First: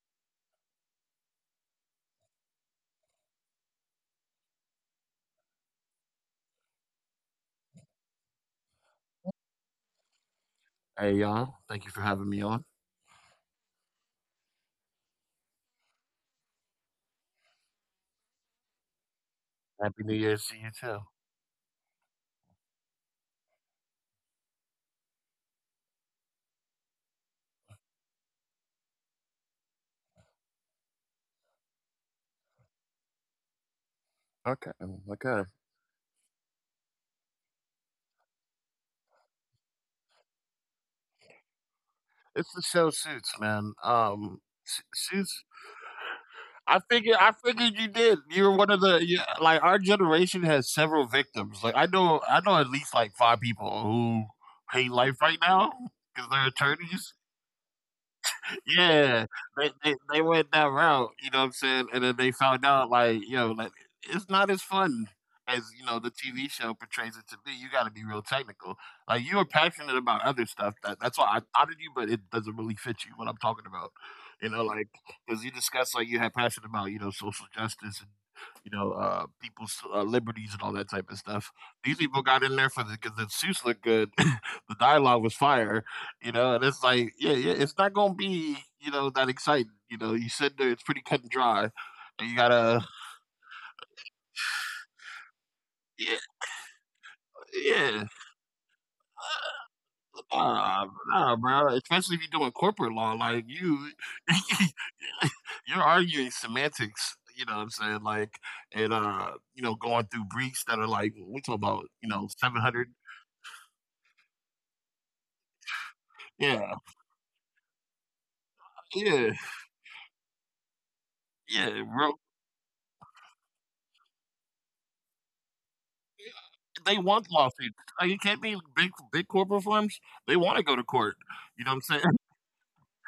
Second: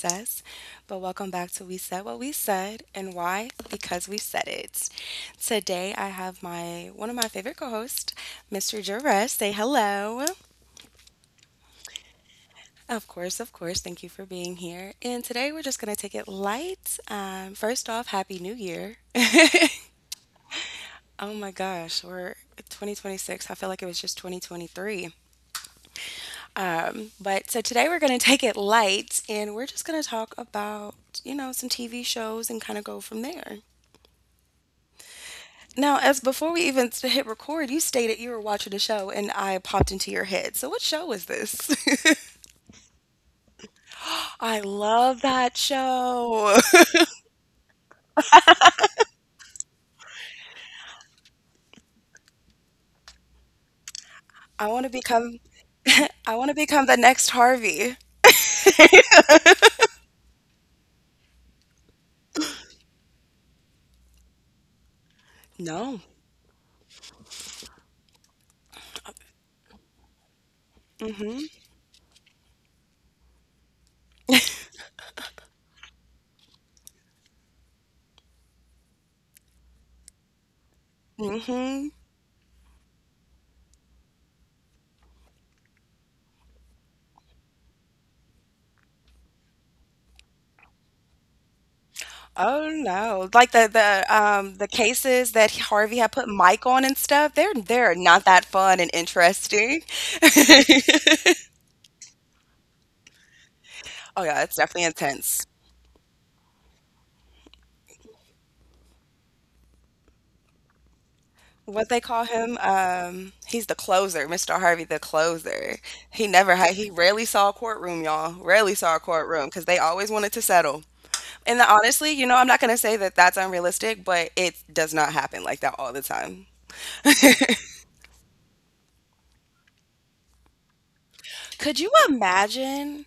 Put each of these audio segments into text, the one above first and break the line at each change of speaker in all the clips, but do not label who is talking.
princess. But welcome back to We Said What We Said. And why? Because we said it. Today, I have my one of my favorite co-hosts, Mr. Jerez. Say hello.
Hey, y'all. Thank you for having me on.
Of course, of course. Thank you for being here. And today, we're just gonna take it light. First off, Happy New Year.
Happy New Year's to you, too.
Oh my gosh, we're 2026. I feel like it was just 2023. But so today we're going to take it light, and we're just going to talk about, you know, some TV shows and kind of go from there.
Okay. Okay.
Now, as before we even hit record, you stated you were watching a show and I popped into your head. So, what show is this?
It's the show Suits, man.
I love
Suits.
that show.
I figured. I figured you did. You're one of the you, like our generation has several victims. Like I know. I know at least like five people who
I want
hate
to
life right
become
now because
I
they're
want to become the
attorneys.
next Harvey.
Yeah, they went that route, you know what I'm saying? And then they found out like, yo, like it's not as fun as, you know,
No.
the TV show portrays it to be. You gotta be real technical. Like you are passionate about other stuff. That's why I thought of you, but it doesn't really fit you what I'm talking about. You know, like because you discussed like you had passion about, you know, social justice and you know, people's liberties and all that type of stuff.
Mhm.
These people got in there for the because the suits looked good, the dialogue was fire, you know, and it's like, yeah, yeah, it's not gonna be, you know, that exciting. You know, you sit there, it's pretty cut and dry, and you
Oh
gotta,
no. Like the cases that Harvey had
yeah,
put Mike on and stuff, they're
yeah,
not that fun and interesting.
nah, nah, bro. Especially if you're doing corporate law, like you,
Oh yeah, it's definitely intense.
you're arguing semantics. You know what I'm saying? Like, and you know, going through briefs that are like, we talking about,
What they
you
call
know,
him,
700.
he's the closer, Mr. Harvey the closer. He never
Yeah,
had he rarely saw a courtroom, y'all. Rarely saw a
yeah,
courtroom because they always wanted to settle. And
yeah,
honestly,
bro.
you know, I'm not gonna say that that's unrealistic, but it does not happen like that all the time.
They want lawsuits. Are you can't be big, big corporate firms. They want to go to court. You know
Could
what
you
I'm saying?
imagine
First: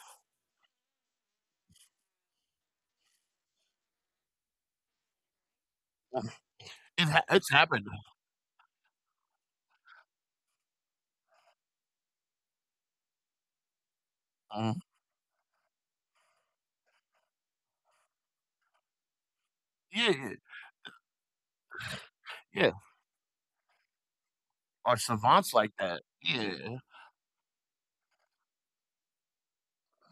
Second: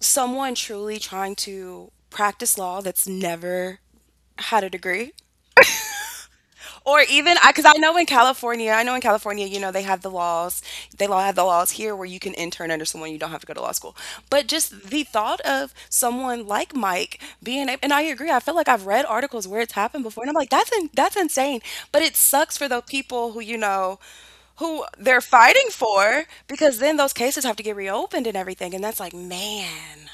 someone truly trying to practice law that's never had a degree? Or even,
It's
I because I
happened.
know in California, you know, they have the laws, they law have the laws here where you can intern under someone, you don't have to go to law school. But
Mhm.
just the thought of someone like Mike being, and I agree, I feel like I've read articles where it's happened
Yeah,
before, and
yeah,
I'm like, that's insane. But it sucks for
yeah,
those people who, you know, who
are
they're
savants
fighting
like that.
for,
Yeah,
because then those cases have to get reopened and everything, and that's like, man.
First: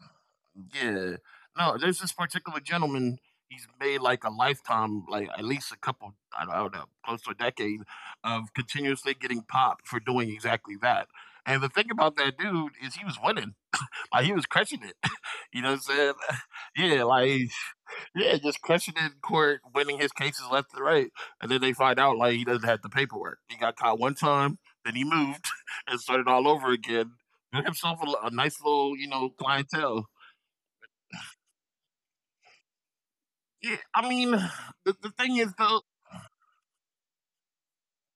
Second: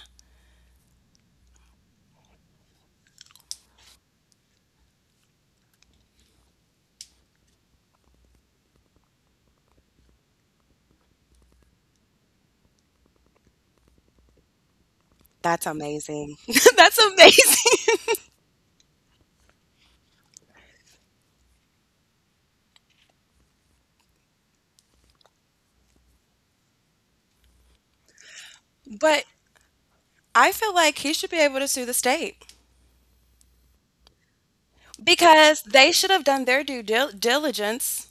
yeah. No, there's this particular gentleman, he's made, like, a lifetime, like, at least a couple I don't know, close to a decade of continuously getting popped for doing exactly that, and the thing about that dude is he was winning, like, he was crushing it, you
That's
know what I'm saying?
amazing. That's
Yeah, like
amazing.
yeah, just crushing it in court, winning his cases left and right, and then they find out like he doesn't have the paperwork. He got caught one time, then he moved and started all over again. Got himself a nice little, you know,
But
clientele.
I feel like he should be able to sue the state
Yeah, I mean, the thing is
because
though.
they should have done their due diligence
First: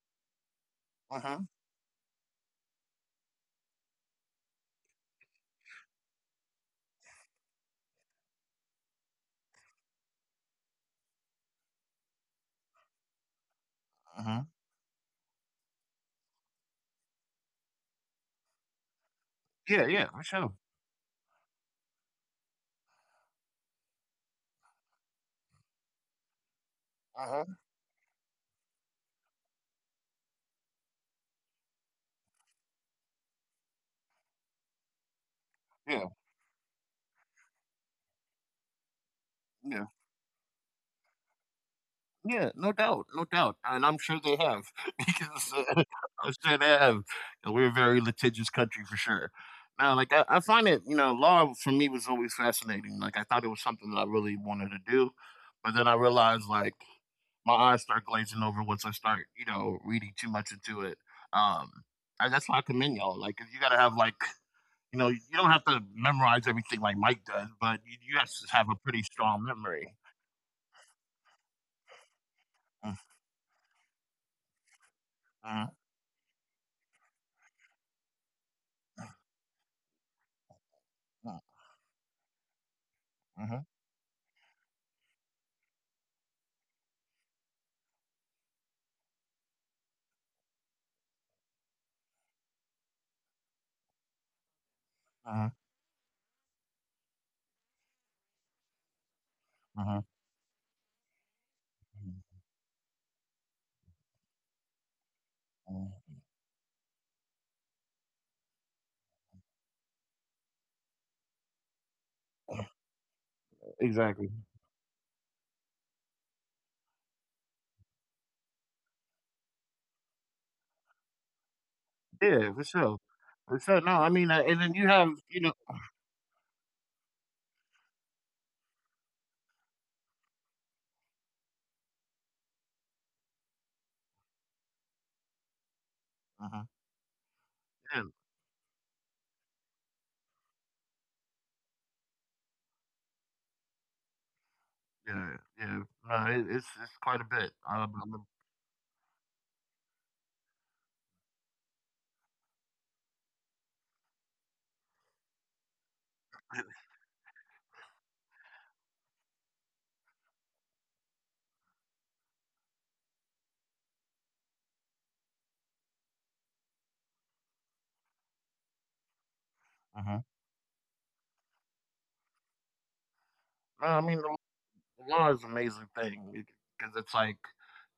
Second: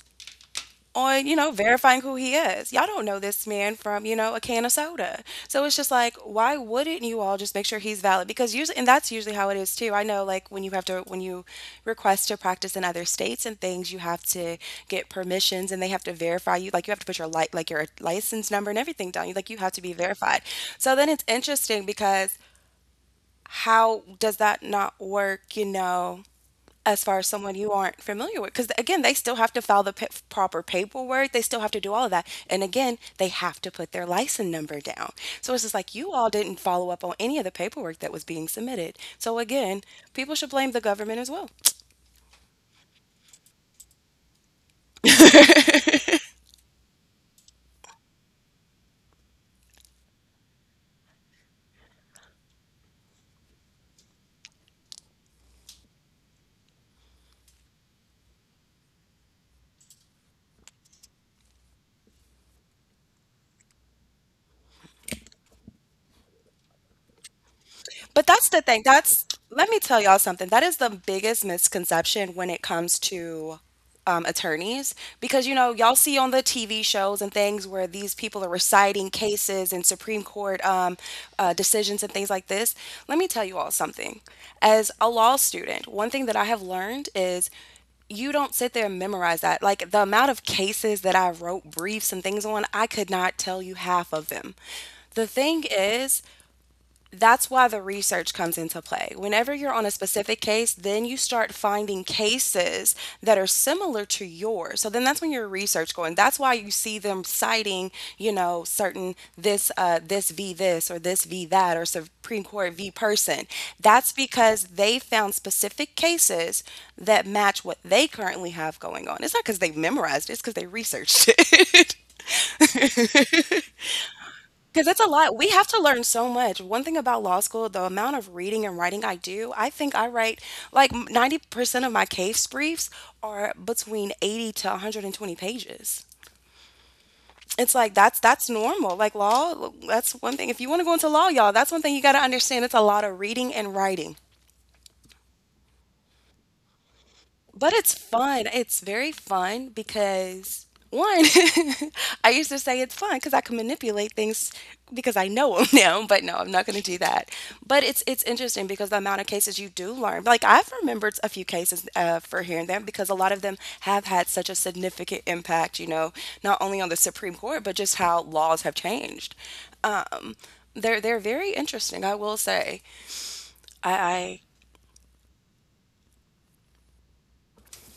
Uh
on, you
huh.
know, verifying who he is. Y'all don't know this man from, you know, a can of soda. So it's just like, why wouldn't you all just make sure he's valid? Because usually, and that's usually how it is too. I know, like, when you have to, when you request to practice in other states and things, you
Uh
have
huh.
to get permissions and they have to verify you. Like, you have to put your your license number and everything down. You have to
Yeah,
be
yeah, for
verified.
sure.
So then it's interesting because how does that not work, you know? As far
Uh
as someone
huh.
you aren't familiar with, because again they still have to file the proper paperwork, they still have to do all of that, and again they have to put their license number down. So it's just like
Yeah,
you all didn't follow up on any of the paperwork that was being submitted. So again,
yeah.
people should blame the government as well.
Yeah, no doubt, no doubt, and I'm sure they have because I'm sure they have. And we're a very litigious country for sure. Now, like I find it, you know, law for me was always fascinating. Like I thought it was something that I really wanted to do, but then I realized like my eyes start glazing over once I start, you know, reading too much into it. Um, and that's why I commend y'all. Like if you got to have like, you know, you don't have to memorize everything like Mike does, but you have
But that's
to
the
have a
thing.
pretty
That's,
strong
let me
memory.
tell y'all something. That is the biggest misconception when it
Mm,
comes to attorneys, because you
mhm,
know y'all see on the TV shows and things where these people are reciting cases and Supreme Court
mm,
decisions and things like this. Let me tell you
mhm,
all something. As a law student, one thing that I have learned is you don't sit there and memorize that. Like the amount of cases that I wrote briefs and things on, I could not tell you half of them. The
mhm,
thing is, that's why the research comes into play. Whenever you're on a
mhm.
specific case, then you start finding cases that are similar to yours. So then that's when your research going.
Mhm.
That's why you see them citing, you know, certain this v this or this v that or Supreme Court v person. That's
Exactly.
because they found specific cases that match what they currently have going on. It's not because they memorized it, it's because they researched it.
Yeah, for sure. For sure. No, I mean, and then you
'Cause it's a
have,
lot.
you
We
know,
have to learn so much. One thing about law school, the amount of reading and writing I do, I think I write like 90% of my case briefs are between 80 to 120 pages.
hmm
It's like
yeah,
that's normal. Like law, that's one thing. If you want to go into law, y'all, that's one thing you got to understand. It's a lot of reading and writing.
yeah, yeah. No, it's quite a bit.
But it's fun. It's very fun because one, I used to say it's fun because I can manipulate things because I know them now, but no, I'm not going to do that. But it's interesting because the amount of cases you do learn. Like I've remembered a few cases for here and there because a lot of them have had such a significant impact, you know, not only on the Supreme Court, but just how laws have changed.
Hmm,
Um, they're very interesting, I will say.
no, I mean, the
I,
law is an amazing thing because it's like,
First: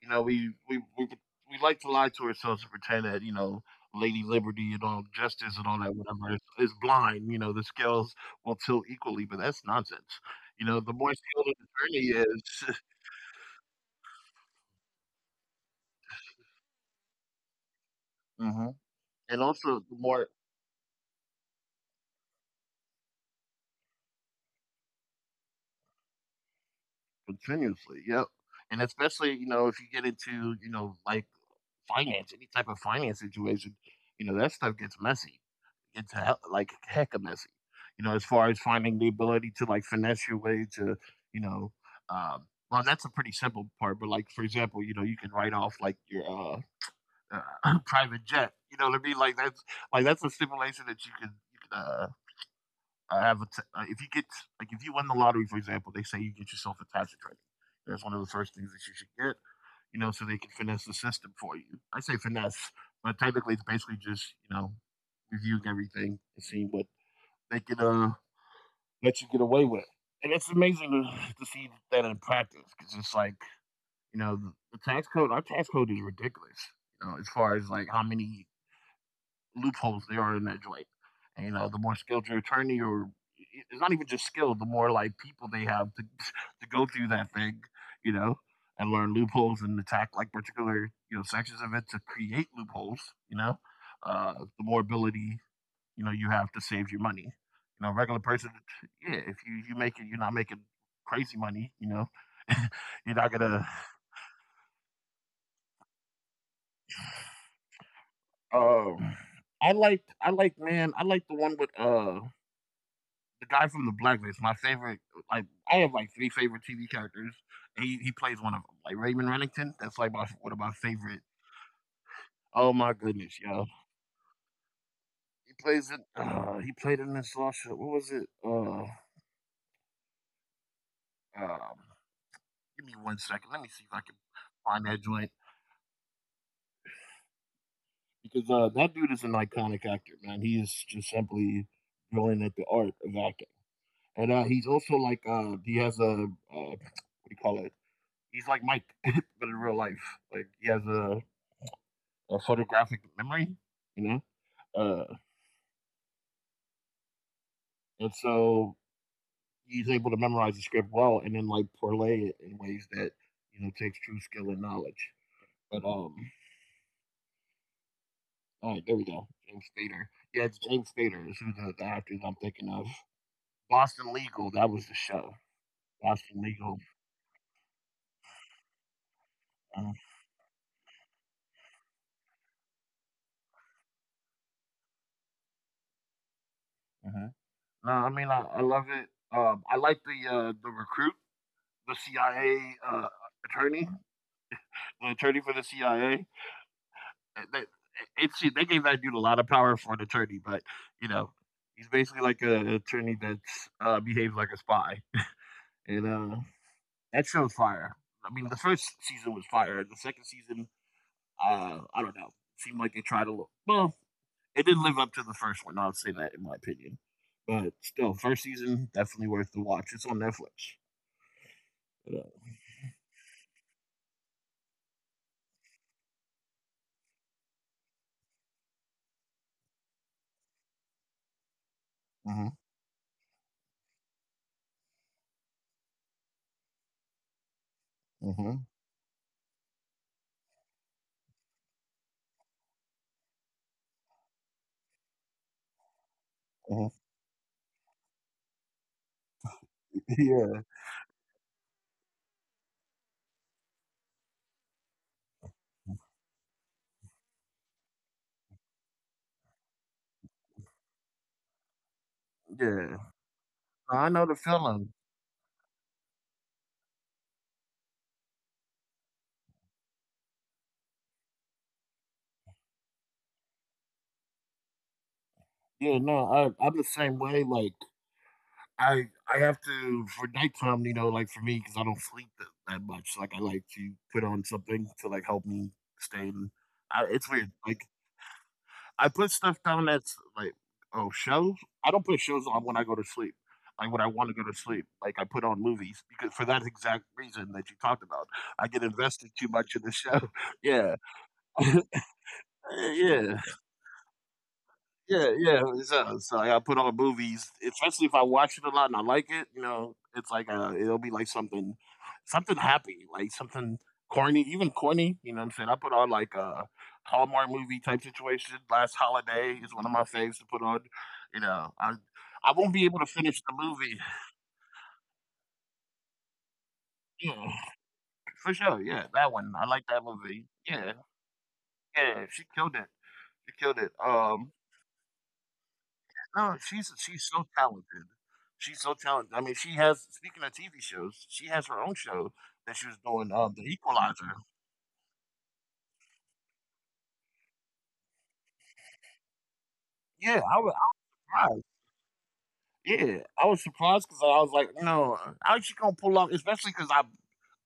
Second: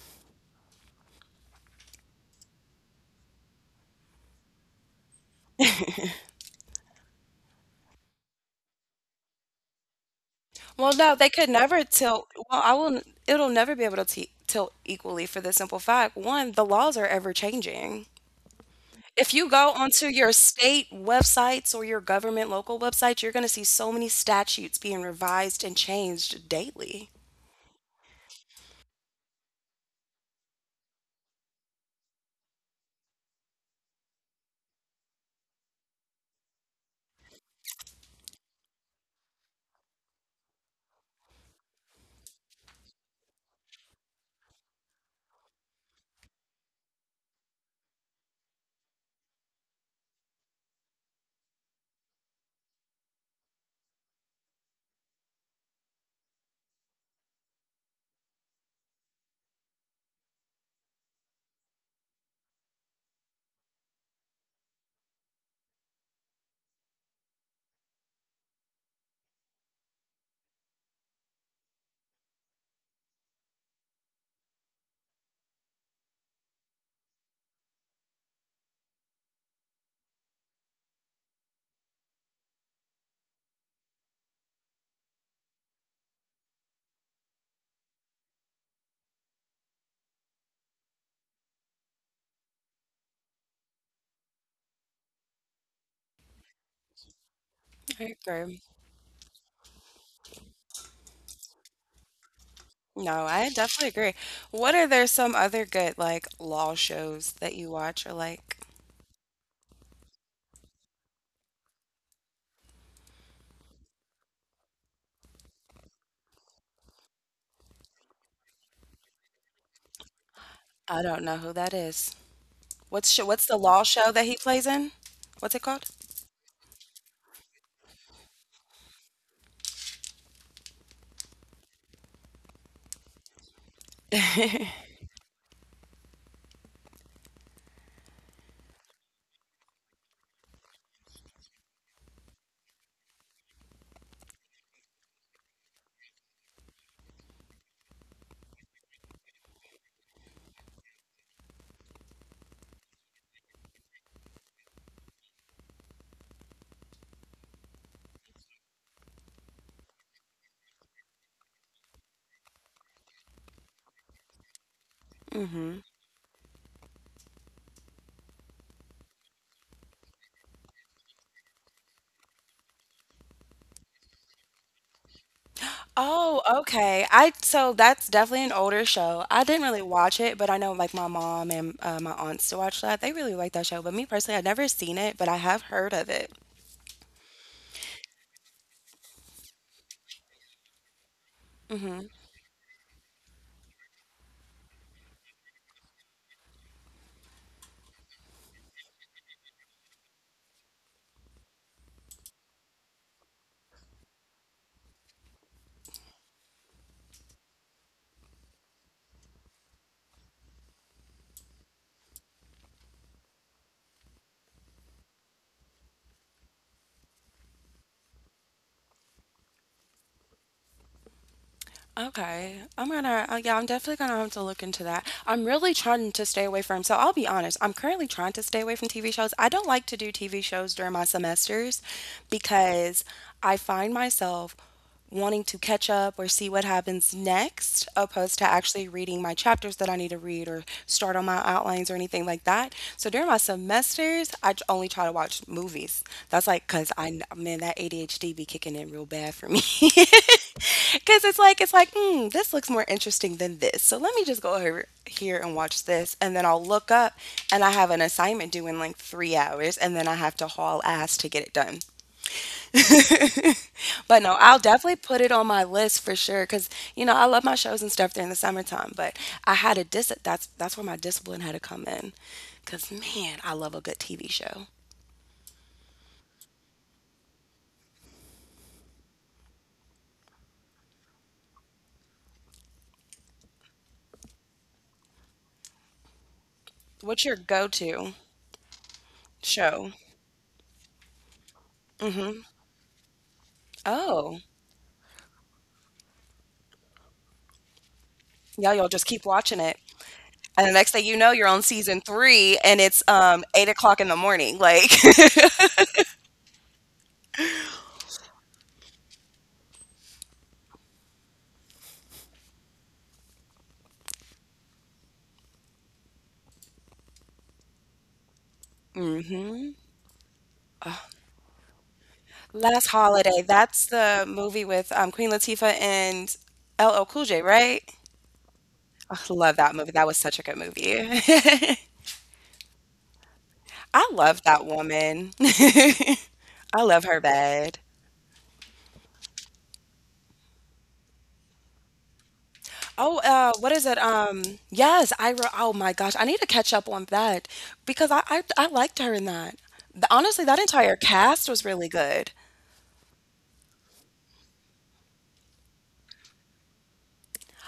you know, we like to lie to ourselves and pretend that you know, Lady Liberty and all justice and all that whatever is blind. You know, the scales will tilt equally, but that's nonsense. You know, the
Well,
more
no, they
skilled
could
an
never
attorney
tilt.
is,
It'll never be able to t tilt equally for the simple fact, one, the laws are ever changing.
hmm
If
and
you go
also the
onto
more
your state websites or your government local websites, you're going to see so many statutes being revised and changed daily.
continuously, yep. And especially, you know, if you get into, you know, like finance, any type of finance situation, you know, that stuff gets messy. Like heck of messy. You know, as far as finding the ability to like finesse your way to, you know, well, that's a pretty simple part. But like, for example, you know, you can write off like your uh, private jet. You know what I mean? Like that's a simulation that you can I have a t- if you get like if you win the lottery, for example, they say you get yourself a tax attorney. That's one of the first things that you should get, you know, so they can finesse the system for you. I say finesse, but technically it's basically just you know reviewing everything and seeing what they can let you get away with. And it's amazing to see that in practice because it's like you know the tax code. Our tax code is ridiculous. You know, as far as like how many loopholes there are in that joint. And, you know, the more skilled your attorney or it's not even just skilled, the more like people they have to to go through that thing, you know, and learn loopholes and attack like particular, you know, sections of it to create loopholes, you know, the more ability, you know, you have to save your money. You know,
I
regular person,
agree.
yeah, if you you make it, you're not making crazy money, you know, you're
No,
not
I
gonna.
definitely agree. What, are there some other good like law shows that you watch or like?
Um, I liked man, I liked the one with the guy from the Blacklist, my favorite. Like I have like three favorite TV characters. And he plays one of them, like Raymond Rennington. That's like my, one of my
I don't know
favorite.
who that is.
Oh
What's
my
sh what's the
goodness,
law
yo.
show that he plays in? What's it
He
called?
plays it. He played in this last show. What was it? Um, Give me one second. Let me see if I can find that joint because that dude is an iconic actor, man. He is just simply brilliant at the art of acting, and he's also like he has a what do you call it? He's like Mike, but in real life, like he has a photographic memory, you know. Uh, and so he's able to memorize the script well, and then like parlay it in ways that you know takes true skill and knowledge. But All right, there we go. James Spader. Yeah, it's James Spader is who the actors I'm thinking of. Boston Legal. That was the show. Boston
Oh,
Legal.
okay. I, so that's definitely an older show. I didn't really
Uh,
watch it, but I know like my mom and my aunts to watch that. They really like that show. But me personally, I've never seen it, but I have heard of it.
huh no, I mean I love it. I like the recruit, the CIA attorney, the attorney for the CIA. It's they gave that dude a lot of power for an attorney, but you know, he's basically like an attorney that behaves like a spy, and that show's fire. I mean, the first season was fire. The second season, I don't know, seemed like they tried a little. Well, it didn't live up to the first one. I'll say that in my opinion, but still, first season definitely worth the watch. It's on Netflix.
Okay. Yeah, I'm definitely gonna have to look into that. I'm really trying to stay away from, so I'll be honest, I'm currently trying to stay away from TV shows. I don't like to do TV shows during my semesters
Mm-hmm.
because I find myself wanting to catch up or see what happens next, opposed to
Mm-hmm.
actually reading my chapters that I need to read or start on my outlines or anything like that. So during my semesters, I only try to watch movies. That's like because man, that ADHD be kicking in real bad for me.
Yeah,
Because it's like this looks more interesting than this, so let me just go over here and watch this, and then I'll look up and I have an assignment due in like 3 hours, and then I have to haul ass to get it done.
yeah. I
But
know the
no, I'll
feeling.
definitely put it on my list for sure because you know I love my shows and stuff during the summertime. But I had a dis that's where my discipline had to come in, because man, I love a good TV show.
Yeah, no, I'm the same way. Like I I have to for nighttime, you know, like for me because I don't sleep that much. Like I like to put on something to like help me stay. In, I,
What's
it's
your
weird. Like
go-to
I put stuff down
show?
that's like oh shows. I don't put
Mm-hmm.
shows on when I go to sleep. Like when I want to
Oh,
go to sleep, like I put on movies because for that exact reason that you talked about, I
yeah,
get
y'all just keep
invested too
watching
much
it,
in the show.
and the next
Yeah,
thing you know, you're on season three, and it's
yeah.
8 o'clock in the morning. Like,
Yeah, yeah, so so I gotta put on movies, especially if I watch it a lot and I like it, you know, it's like, it'll be like something something happy, like something corny, even corny, you know what I'm saying? I put on like a Hallmark movie type situation, Last Holiday
hmm.
is one of my faves to put on, you know, I won't be
Last
able to finish
Holiday.
the
That's
movie.
the movie with Queen Latifah and LL Cool J,
Yeah,
right?
for sure, yeah,
I
that one,
love
I
that
like
movie,
that
that was such a
movie.
good
Yeah,
movie.
yeah, she killed it,
I love that woman. I
no,
love her
she's so
bad.
talented. She's so talented. I mean, she has. Speaking of TV shows, she has her own show that she was
Oh,
doing. The
what is it?
Equalizer.
Yes, Ira oh my gosh, I need to catch up on that because I liked her in that.
Yeah,
Honestly, that
I was.
entire cast
I,
was
was-
really good.
yeah, I was surprised because I was like, no, how's she gonna pull off? Especially because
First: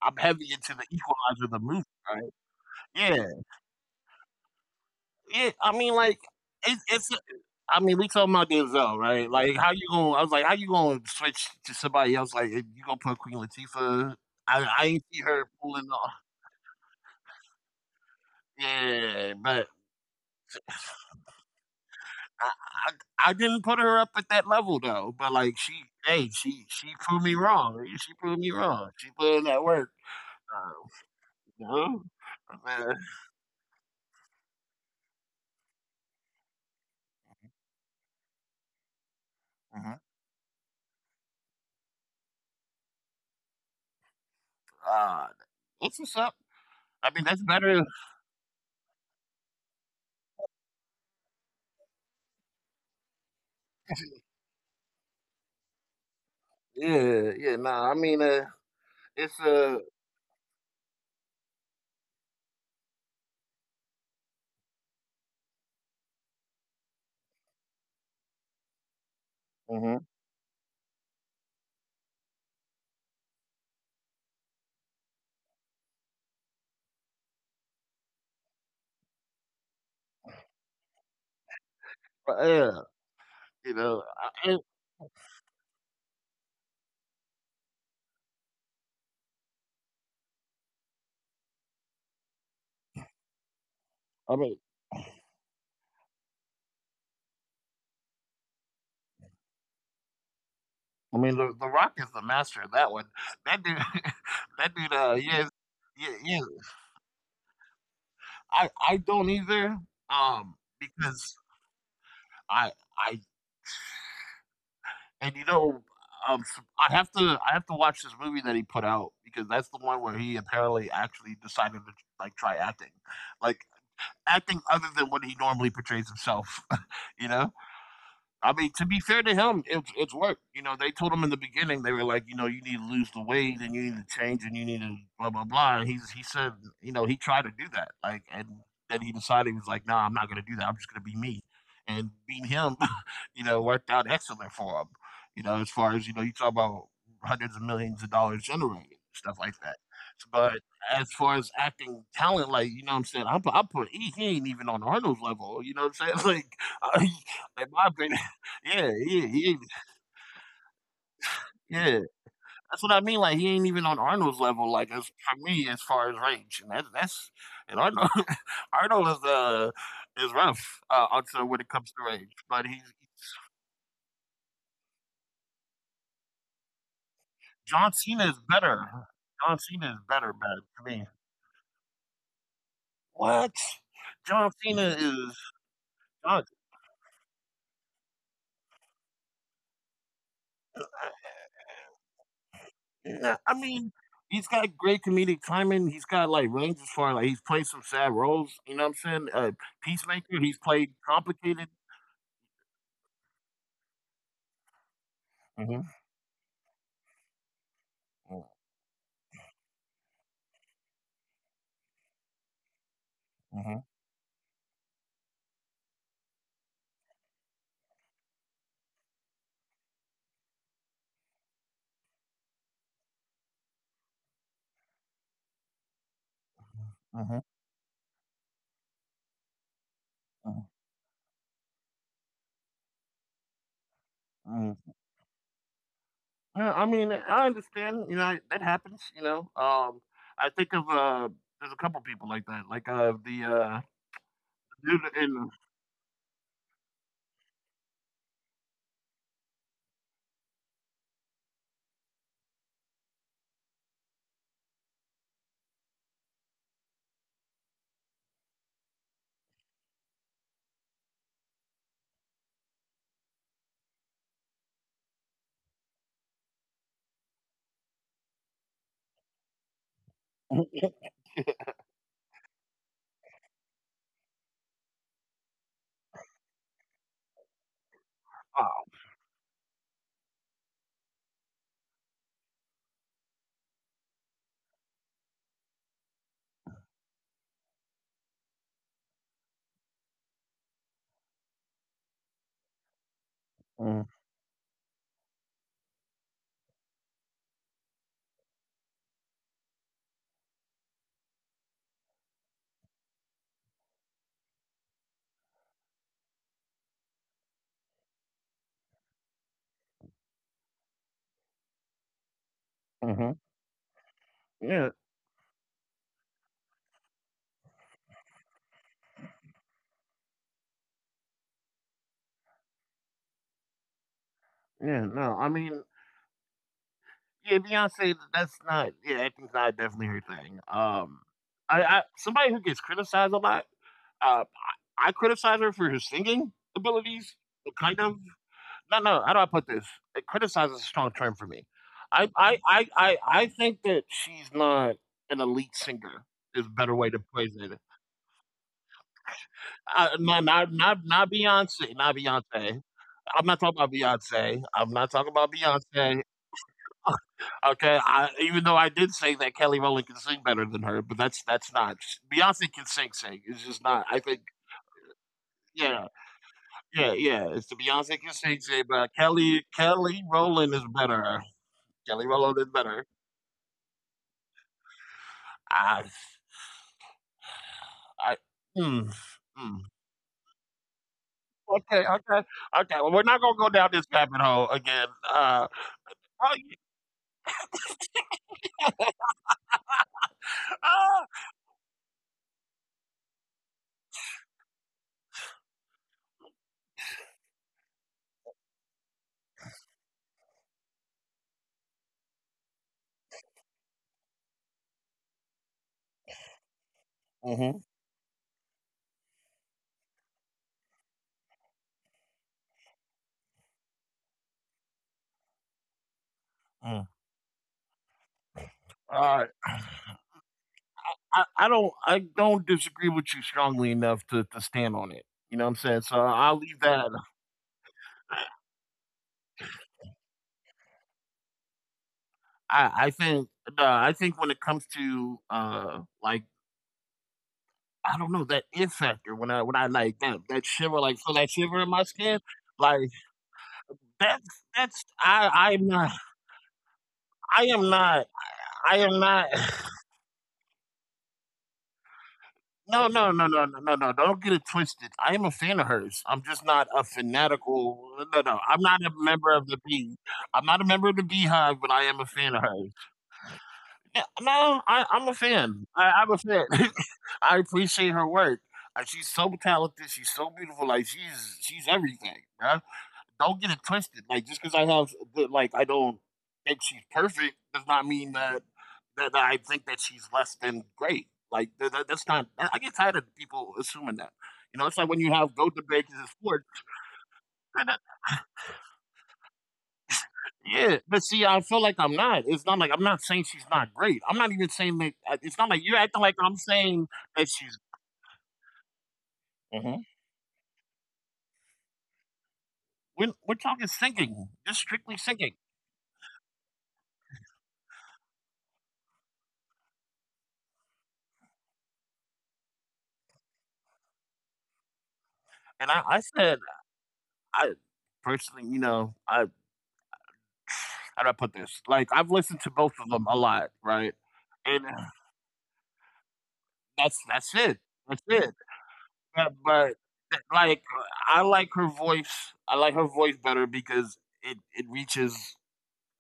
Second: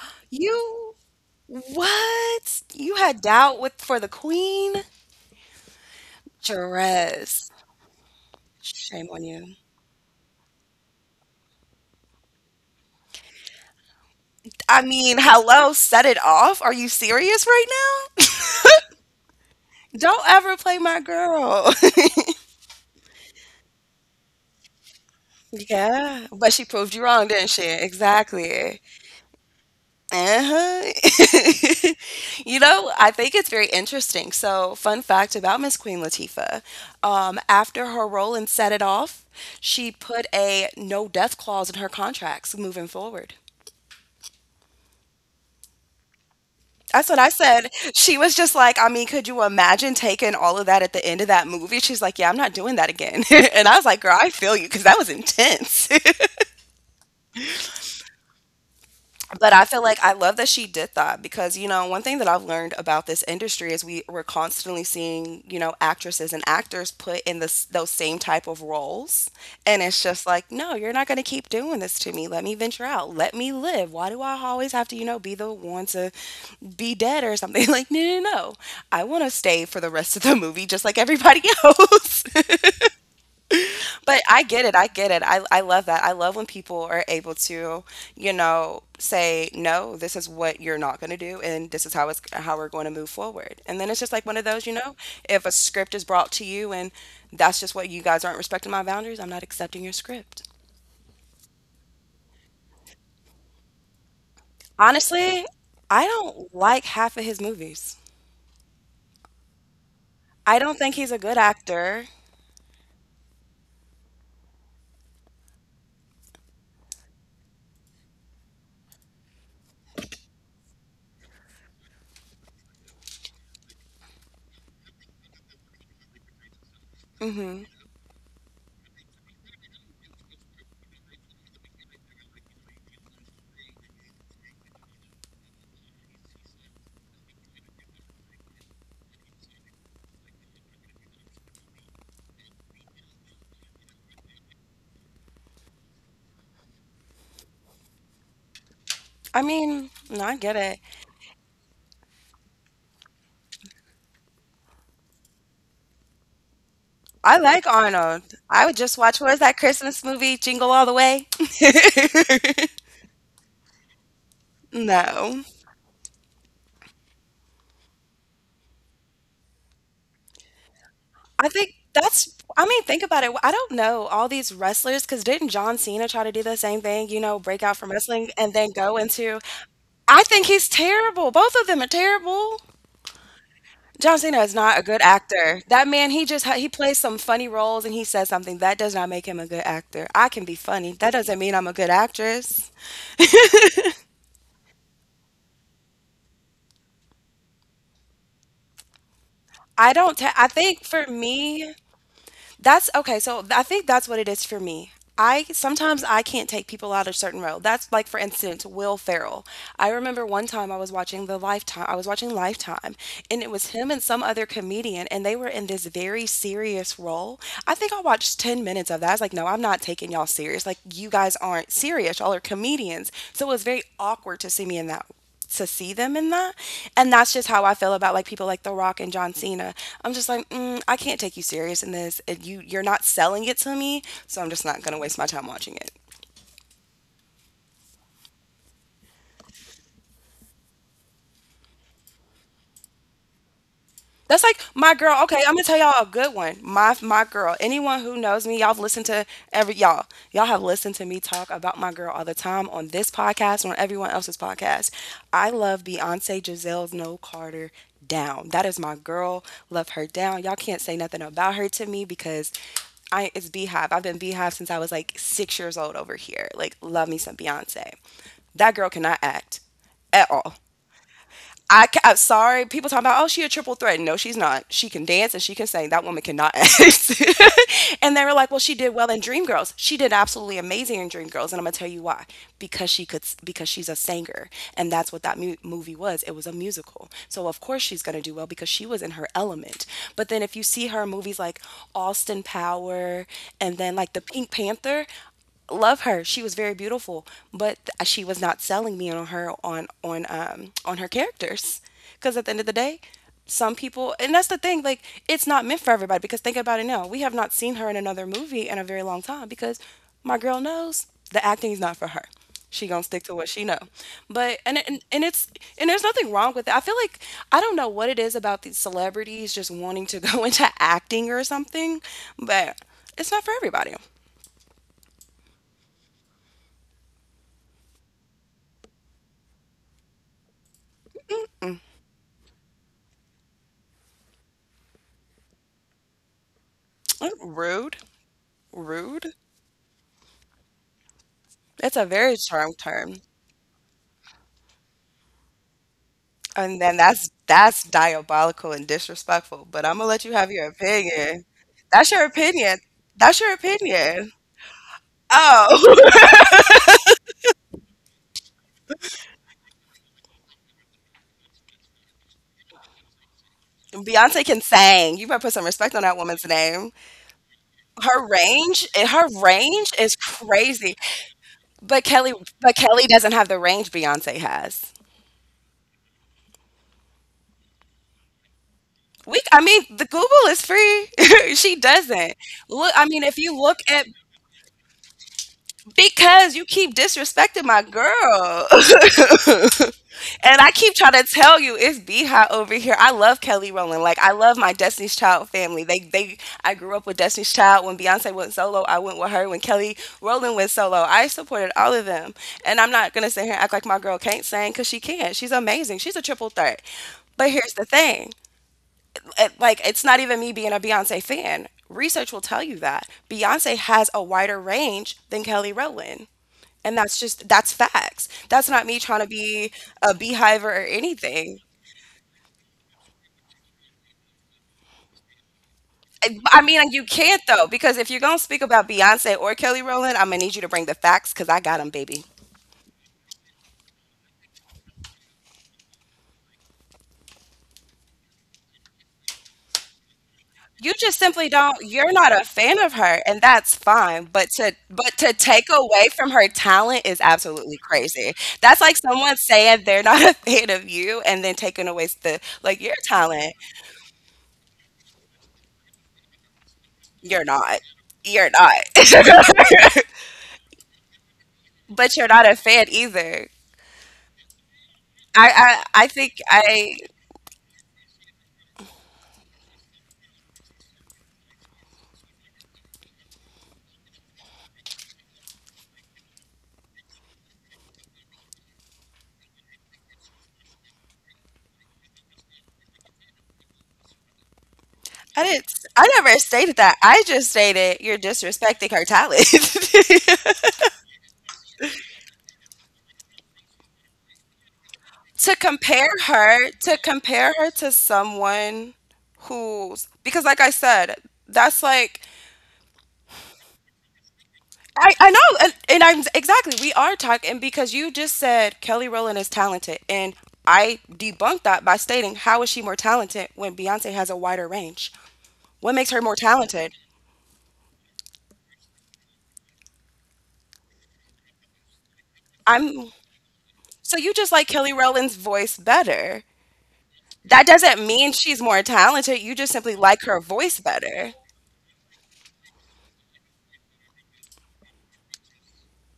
I'm heavy into The
You
Equalizer, the movie, right?
what? You had
Yeah,
doubt with for the queen?
yeah. I mean, like. It's.
Dress.
I mean, we talking about Denzel,
Shame on
right? Like,
you.
how you gonna? I was like, how you gonna switch to somebody else? Like, you gonna put Queen Latifah?
I
I ain't
mean,
see her
hello,
pulling
Set
off.
It Off. Are you serious right now?
Yeah, but
Don't ever play my girl.
I I didn't put her up at that level though, but like she,
Yeah,
hey,
but she
she
proved you
proved
wrong,
me
didn't she?
wrong. Yeah, she proved me
Exactly.
wrong. She put in that work. Uh, you
Uh-huh.
know,
You know,
man.
I think it's very interesting. So, fun fact about Miss Queen Latifah, after her role in Set It Off, she
Mhm.
put a no death clause in her contracts moving forward.
Uh, that's what's up.
That's
I
what
mean,
I
that's
said.
better.
She was just like, I mean, could you imagine taking all of that at the end of that movie? She's like, yeah, I'm not doing that again. And I was like, girl, I feel you because that was intense.
Yeah, yeah. Nah, I mean, it's
But I feel like I love that she did that because, you know, one thing that I've learned about this industry is we're constantly seeing, you know, actresses and actors put in this those same type of roles. And
mhm.
it's just like, no, you're not going to keep doing this to me. Let me venture out. Let me live. Why do I always have to, you know, be the one to be dead or something? Like, no, no, no. I want to stay for the rest of the movie just like everybody else.
But, yeah, you know,
But I
I, I
get it. I get it. I love that. I love when people are able to, you know, say, no, this is what you're not going to do, and this is how we're going to move forward. And then it's just like
I
one of
mean,
those, you know, if a script is brought to you and that's just what you guys aren't respecting my boundaries, I'm not accepting your script.
I mean, the Rock is the master of that one. That dude, that dude.
Honestly,
Yes,
I
yeah, yeah.
don't like half of his movies.
I don't either. Um,
I don't think he's a
because
good actor.
I and you know, um, I have to watch this movie that he put out because that's the one where he apparently actually decided to like try acting, like acting other than what he normally portrays himself, you
hmm
know. I mean, to be fair to him, it's work. You know, they told him in the beginning they were like, you know, you need to lose the weight and you need to change and you need to blah blah blah. And he said, you know, he tried to do that, like, and then he decided he was like, nah, I'm not gonna do that. I'm just gonna be me. And being him, you know, worked out excellent for him. You know, as far as you know, you talk about hundreds of millions of dollars generated stuff
I
like that.
mean, no, I
But
get it.
as far as acting talent, like you know, what I'm saying I put he ain't even on Arnold's level. You know what I'm saying? Like, I,
I like
in my opinion.
Arnold. I would
Yeah,
just watch,
yeah,
what is
yeah,
that Christmas movie, Jingle All the Way?
yeah. That's what I mean, like, he ain't even on Arnold's level, like, as for
No.
me, as far as range, and that's and Arnold Arnold is rough, also
I
when it
think
comes to range, but he's
think about it. I don't know all these wrestlers because 'cause didn't John Cena try to do the same thing, you know, break out from
John Cena
wrestling
is
and then go
better.
into
John Cena is
I
better,
think
better
he's
to me.
terrible. Both of them are terrible.
What?
John Cena
John
is not a
Cena
good
is
actor. That man, he
John
just ha he plays some funny roles and he says something. That does not make him a good actor. I can be funny. That doesn't mean I'm a good actress.
yeah, I mean, he's got great comedic timing, he's got, like, range as far like, he's played some sad roles, you know what I'm saying?
I don't ta
Peacemaker,
I
he's
think
played
for
complicated
me. That's okay. I think that's what it is for me. I
mhm,
sometimes I can't take people out of certain role. That's like for
mm,
instance Will Ferrell. I remember one time I was watching the Lifetime. I was watching Lifetime, and it was
mhm.
him and some other comedian, and they were in this very serious role. I think I watched 10 minutes of that. I was like, no, I'm not taking y'all serious. Like you guys aren't serious. Y'all are comedians. So it was very awkward to see them in that. And that's
Mhm,
just how I feel about like people like The Rock and John Cena. I'm just like,
mm,
mm, I can't take you serious in this. And you're not selling it to me, so I'm just not
mm.
gonna waste my time watching it.
Yeah, I mean, I understand, you know, that happens, you know. I think of there's a couple people like that. Like the
That's like my
dude
girl. Okay,
in
I'm gonna tell y'all a good one. My girl. Anyone who knows me, y'all have listened to every y'all. Y'all have listened to me talk about my girl all the time on this podcast and on everyone else's podcast. I love Beyonce Giselle's No Carter down. That is my girl. Love her down. Y'all can't say nothing about her to me because I it's Beehive. I've been Beehive since I was like 6 years old over here. Like love me some Beyonce. That girl cannot act at all.
mhm,
I am sorry. People talking about, oh, she a triple threat. No, she's not. She can dance and she can sing. That woman cannot act. And they were like, well, she
oh
did well in Dreamgirls. She did absolutely amazing in Dreamgirls, and I'm gonna tell you why. Because she's a singer, and that's what that movie was. It was a musical. So of course she's gonna do well because she was in her element. But then if you see her in movies like Austin Power, and then
mm,
like the Pink Panther, love her. She was very beautiful, but she was not selling me on her on her characters. Because at the end of the day, some people, and that's the thing, like it's not meant for everybody. Because think about it now, we have not seen her in another movie in a very long time. Because my girl knows the acting is not for her. She gonna stick
mhm.
to what she know. But and
Yeah,
and, and it's and there's nothing wrong with it. I feel like I don't know what it is about these celebrities just wanting to go into acting or something, but it's not for everybody.
yeah, no. I mean, yeah, Beyonce that's not yeah, acting's not definitely her thing. I somebody who gets criticized a lot, uh I criticize her for her singing abilities, kind
Rude.
of. No, no. How
Rude?
do I put this? Criticize is a strong term for me.
It's a
I,
very
I,
strong
I, I,
term.
I think that she's not an elite singer. Is a
And
better
then
way to
that's
phrase it.
that's diabolical and disrespectful, but I'm gonna let you
Not,
have your
not, not, not
opinion.
Beyonce.
That's
Not
your opinion.
Beyonce.
That's
I'm
your
not talking about
opinion.
Beyonce. I'm not talking about Beyonce.
Oh.
Okay. I, even though I did say that Kelly Rowland can sing better than her, but that's not Beyonce can sing. Sing. It's just not. I think.
Beyonce can sing. You better put some respect on
Yeah.
that woman's name.
Yeah. Yeah. It's the Beyonce
Her
can sing. Sing.
range,
But
her
Kelly
range is
Kelly Rowland is
crazy.
better.
But
Kelly
Kelly,
Rowland is
but
better.
Kelly doesn't have the range Beyonce has.
I I mm, mm.
The Google is free. She
Okay,
doesn't.
okay, okay.
Look, I
Well, we're
mean,
not
if
gonna
you
go
look
down this
at.
rabbit hole again. Uh, oh,
Because you
yeah,
keep disrespecting my girl. And I keep trying to
ah,
tell you it's B hot over here. I love Kelly Rowland. Like I love my Destiny's Child family. They I grew up with Destiny's Child. When Beyonce went solo, I went with her. When Kelly Rowland went solo, I supported all of them. And I'm not gonna sit here and act like my girl can't sing because she can. She's amazing. She's a triple threat. But here's
mhm,
the thing. Like it's not even me being a Beyonce fan. Research will tell you that. Beyonce has a wider range than Kelly Rowland. And
mm.
that's just that's facts. That's not me trying to
All right.
be a beehiver or
I,
anything.
I don't I don't disagree with you strongly enough to stand on it. You know what I'm saying? So
I
I'll
I
leave
mean, you
that.
can't though, because if you're gonna speak about Beyonce or Kelly Rowland, I'm gonna need you to bring the facts because I got them, baby.
I I think I think when it comes to like I don't know that it factor when I like that
You
shiver like
just
feel that
simply don't.
shiver in my
You're not
skin
a fan of
like
her, and that's fine. But
that's
to
that's
but to
I
take
I'm
away
not
from her talent is
I
absolutely
am not
crazy. That's
I
like
am
someone
not
saying they're not a fan of you, and then taking away the like your
No, no, no,
talent.
no, no, no, no. Don't get it twisted. I am a fan of hers. I'm just not a
You're not.
fanatical. No,
You're
no.
not.
I'm not a member of the bee. I'm not a member of the beehive, but I
But
am a
you're not
fan
a
of
fan
hers.
either.
Yeah, no, I'm a
I,
fan.
I I
I'm a
think
fan.
I
I appreciate her work. She's so talented. She's so beautiful. Like she's everything. Bruh, don't get it twisted. Like just because I have like I don't think she's perfect does not mean that that I think that she's less than great. Like that's not. I get tired of people assuming that. You know, it's like when you
I
have
didn't
go debates
I
in
never
sports.
stated that. I just
And
stated you're disrespecting her talent.
yeah, but see, I feel like I'm not. It's not like I'm not saying she's not great. I'm not even saying that. I- It's
to
not like you're
compare
acting like I'm
her to
saying that
compare her
she's.
to someone
Mhm.
who's because like I said, that's like
We're talking singing, just strictly
I know,
singing.
and I'm exactly we are talking because you just said Kelly Rowland is talented and I debunked that by stating how is she more talented when Beyonce has a wider range?
And
What makes
I
her more
said,
talented?
I personally, you know, I how do I put this? Like I've listened to both of
I'm
them a lot, right?
So you just like
And
Kelly Rowland's voice better.
that's
That
it.
doesn't
That's
mean
it.
she's more talented,
But,
you just
but
simply like her
like
voice better.
I like her voice. I like her voice better because it reaches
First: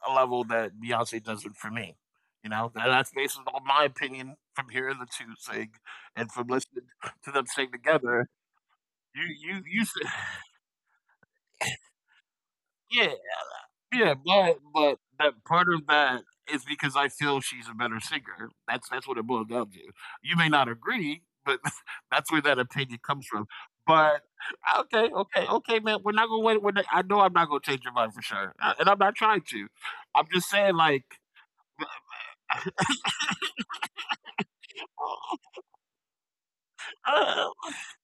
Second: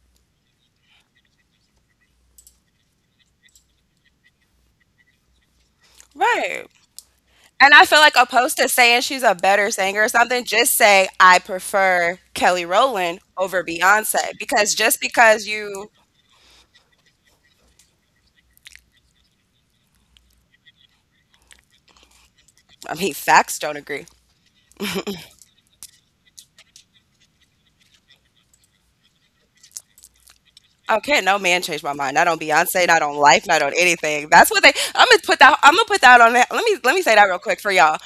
a level that Beyonce doesn't for me. You know, that's based on my opinion from hearing the two sing and from
Right,
listening to them sing
and I feel like
together.
opposed to saying
You
she's a
you
better
you s-
singer or something, just say, "I prefer Kelly
yeah,
Rowland over
yeah,
Beyoncé,"
but
because just
that
because
part of
you.
that is because I feel she's a better singer. That's what it boils down to. You may not agree, but that's where that
I
opinion
mean,
comes from.
facts don't agree.
But okay, okay, okay, man. We're not gonna wait. We're not, I know I'm not gonna change your mind for sure, and I'm not trying to. I'm just saying, like,
Okay, no man changed my mind. Not on Beyonce, not on life, not on anything. That's what they. I'm gonna put that. I'm gonna put that on. Let me say that real quick for y'all.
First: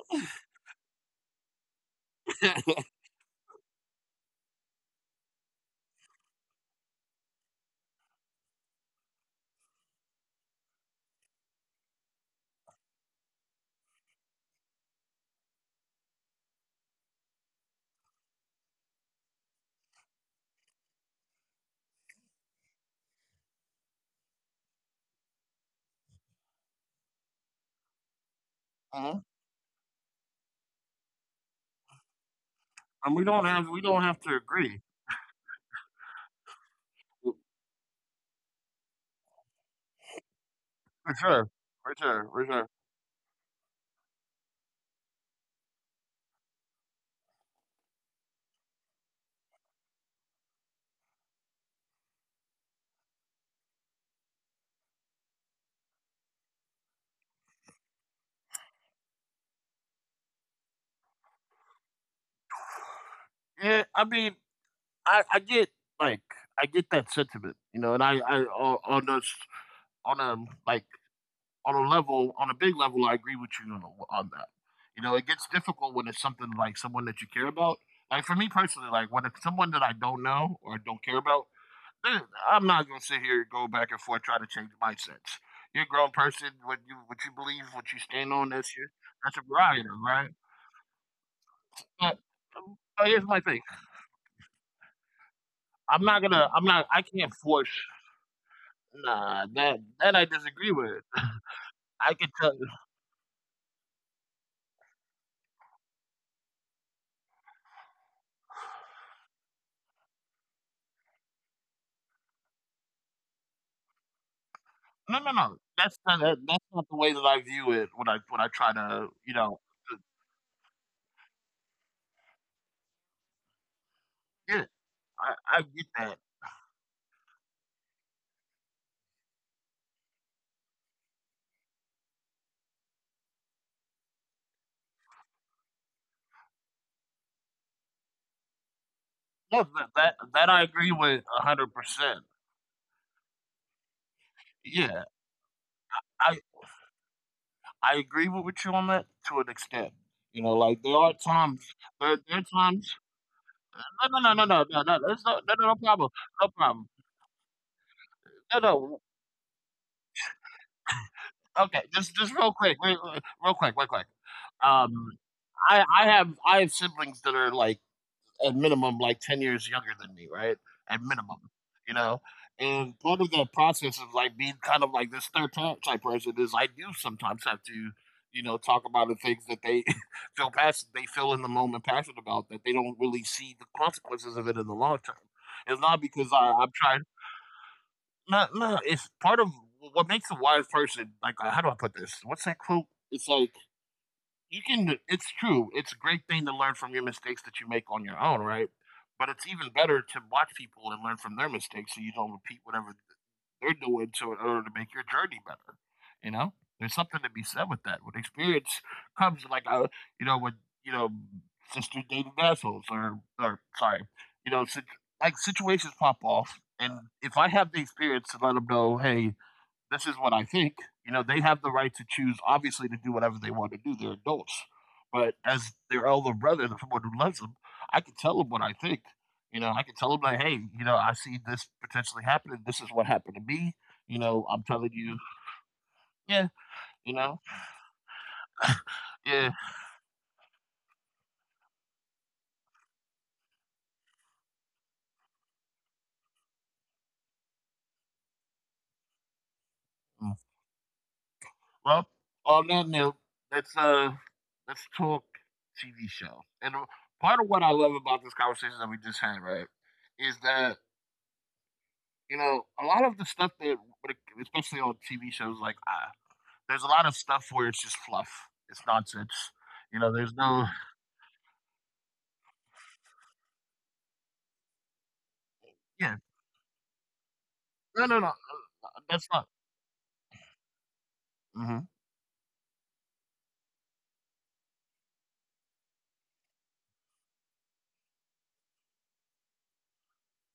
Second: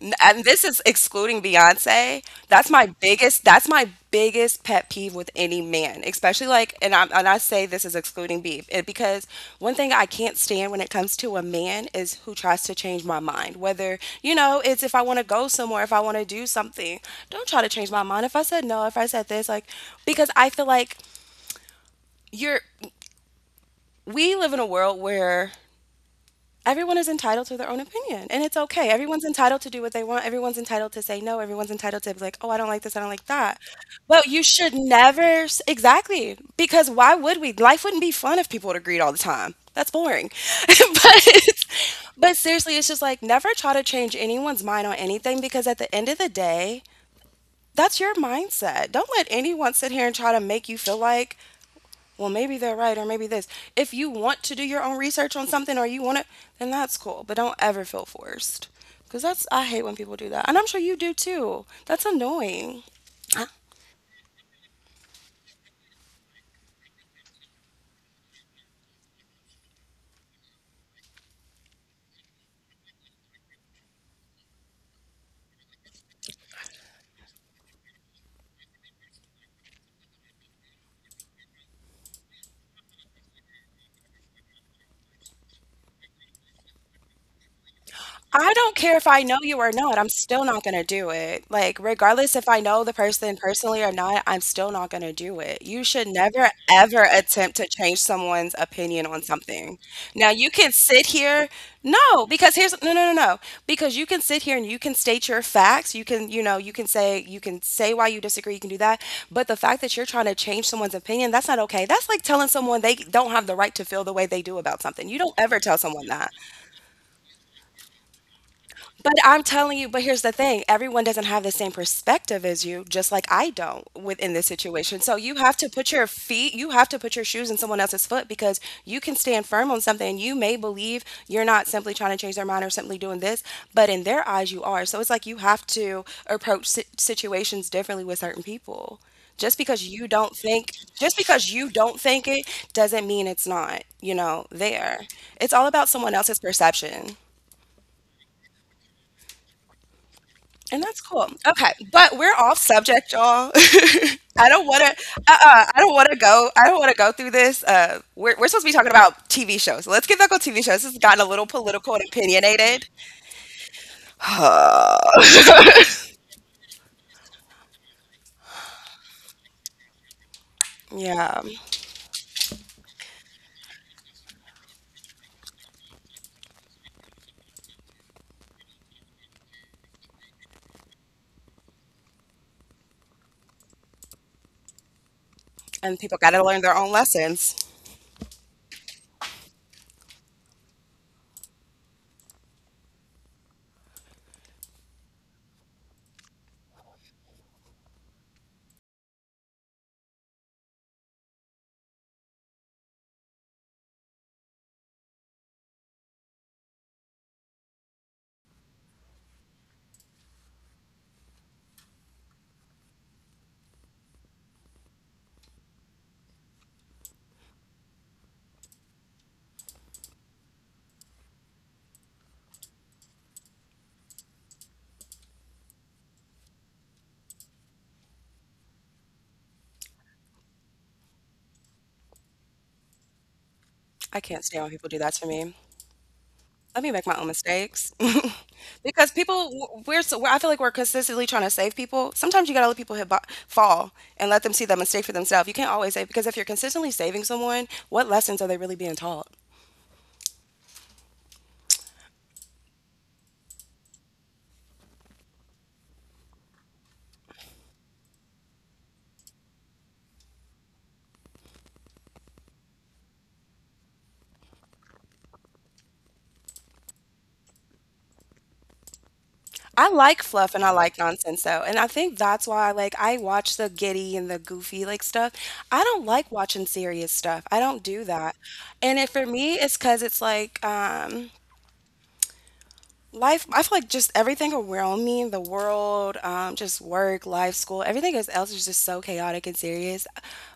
And this is excluding Beyonce. That's my biggest. That's my biggest pet peeve with any man, especially like. And I say this is excluding beef eh, because one thing I can't stand when it comes to a man is who tries to change my mind. Whether you know, it's if I want to go somewhere, if I want to do something, don't try to change my mind. If I said no, if I said this, like because I feel like you're we live in a world where everyone is entitled to their own opinion and it's okay.
uh
Everyone's entitled to do what they want. Everyone's entitled to say no. Everyone's entitled to be like, "Oh, I don't like this. I don't
and
like that."
we don't have
But
to
you should
agree
never exactly because why
for
would we? Life wouldn't be fun if people would agreed all the time. That's boring. but
sure, for sure,
but
for sure.
seriously, it's just like never try to change anyone's mind on anything because at the end of the day, that's your mindset. Don't let anyone sit here and try to make you feel like well, maybe they're right or maybe this. If you want to do your own research on something or you want it, then that's cool. But don't ever feel forced. Because that's, I hate when people do that. And I'm sure you do too. That's annoying. I
Yeah, I mean, I get like I get that sentiment, you know, and I on a like on a level on a big level, I agree with you on that. You know, it gets difficult when it's something like someone that you care about. Like for me personally, like when it's someone that I don't know or don't care about, then I'm not gonna sit here and go back and forth trying to change mindsets. You're a grown person. What you believe, what you stand on,
I don't
that's your
care if I
that's
know
a
you or
prerogative,
not, I'm
right?
still not gonna do it. Like,
But,
regardless if I know the
but here's
person
my thing.
personally or not, I'm still not gonna do it. You
I'm
should
not
never,
gonna. I'm not. I
ever
can't
attempt to
force
change someone's opinion on
nah,
something.
that I
Now, you can
disagree with.
sit here
I
no,
can
because
tell.
here's no. Because you can sit here and you can state your facts. You can, you know, you can say why you disagree, you can do that. But the fact that you're trying to change someone's opinion, that's not okay. That's like telling someone they don't have the right to feel the way they do about something. You
No, no,
don't ever
no.
tell
That's
someone
not
that.
that's not the way that I view it when I try to
But
you
I'm
know.
telling you
to-
but here's the thing, everyone doesn't have the same perspective as you, just like I don't within this
Yeah,
situation. So
I get that.
you have to put your shoes in someone else's foot because you can stand firm on something and you may believe you're not simply trying to change their mind or simply doing this, but in their eyes you are. So it's like you have to approach si situations differently with certain people. Just
No,
because you
that,
don't
that I
think
agree
just
with a
because you
hundred
don't think
percent.
it doesn't mean it's not there.
Yeah,
It's all about someone
I
else's perception.
I agree with you on that to an extent. You know,
And
like there
that's
are
cool. Okay,
times
but we're
there are
off
times.
subject, y'all.
No, no, no, no,
I don't
no,
want
no,
to.
no. That's no, no,
Uh-uh,
no, no
I don't want
problem.
to go.
No
I don't want
problem.
to go through this. We're
No,
supposed to be talking
no.
about TV shows. So let's get back on TV shows. This has gotten a little
Okay,
political and
just real quick,
opinionated.
wait, wait, real quick, real quick. Um, I have siblings that are like at minimum like 10 years younger than me, right? At minimum,
Yeah,
you know? And part of that process of like being kind of like this third type person is I do sometimes have to, you know, talk about the things that they feel passionate, they feel in the moment passionate about that they don't really see the consequences of it in the long term. It's
and
not
people
because
got to learn
I'm
their own
trying,
lessons.
no, no, it's part of what makes a wise person, like, how do I put this? What's that quote? It's like, you can it's true. It's a great thing to learn from your mistakes that you make on your own, right? But it's even better to watch people and learn from their mistakes so you don't repeat whatever they're doing to in order to make your journey better. You know? There's something to be said with that. When experience comes like you know, when you know, sister dating assholes or sorry, you know, like situations pop off and if I have the experience to let them know, hey, this is what I think. You know, they have the right to choose, obviously, to do whatever they want to do. They're adults. But as their elder brother, the someone who loves them, I can tell them what I think. You know, I can tell them like, hey, you know, I see this potentially happening. This is what happened to me. You
I can't
know, I'm
stand when people
telling
do that
you,
to me.
yeah,
Let me make
you
my own
know,
mistakes. Because people
yeah.
w we're so I feel like we're consistently trying to save people. Sometimes you gotta let people hit bo fall and let them see that mistake for themselves. You can't always save because if you're consistently saving someone, what lessons are they really being taught?
Mm. Well, on that note, let's uh, let's talk TV show. And part of what I love about this conversation that we just had, right, is that you know, a lot of the stuff that, like, especially on TV shows, there's a lot of stuff where it's just fluff. It's nonsense.
I
You know,
like
there's
fluff and
no,
I like nonsense though. And I think that's why like I watch the giddy and the goofy like stuff. I don't
yeah,
like watching serious stuff. I don't do
no, no, no,
that.
no,
And it for
that's not.
me it's because it's like
Hmm.
life, I feel like just everything around me, the world, just work, life, school, everything else is just so chaotic and serious.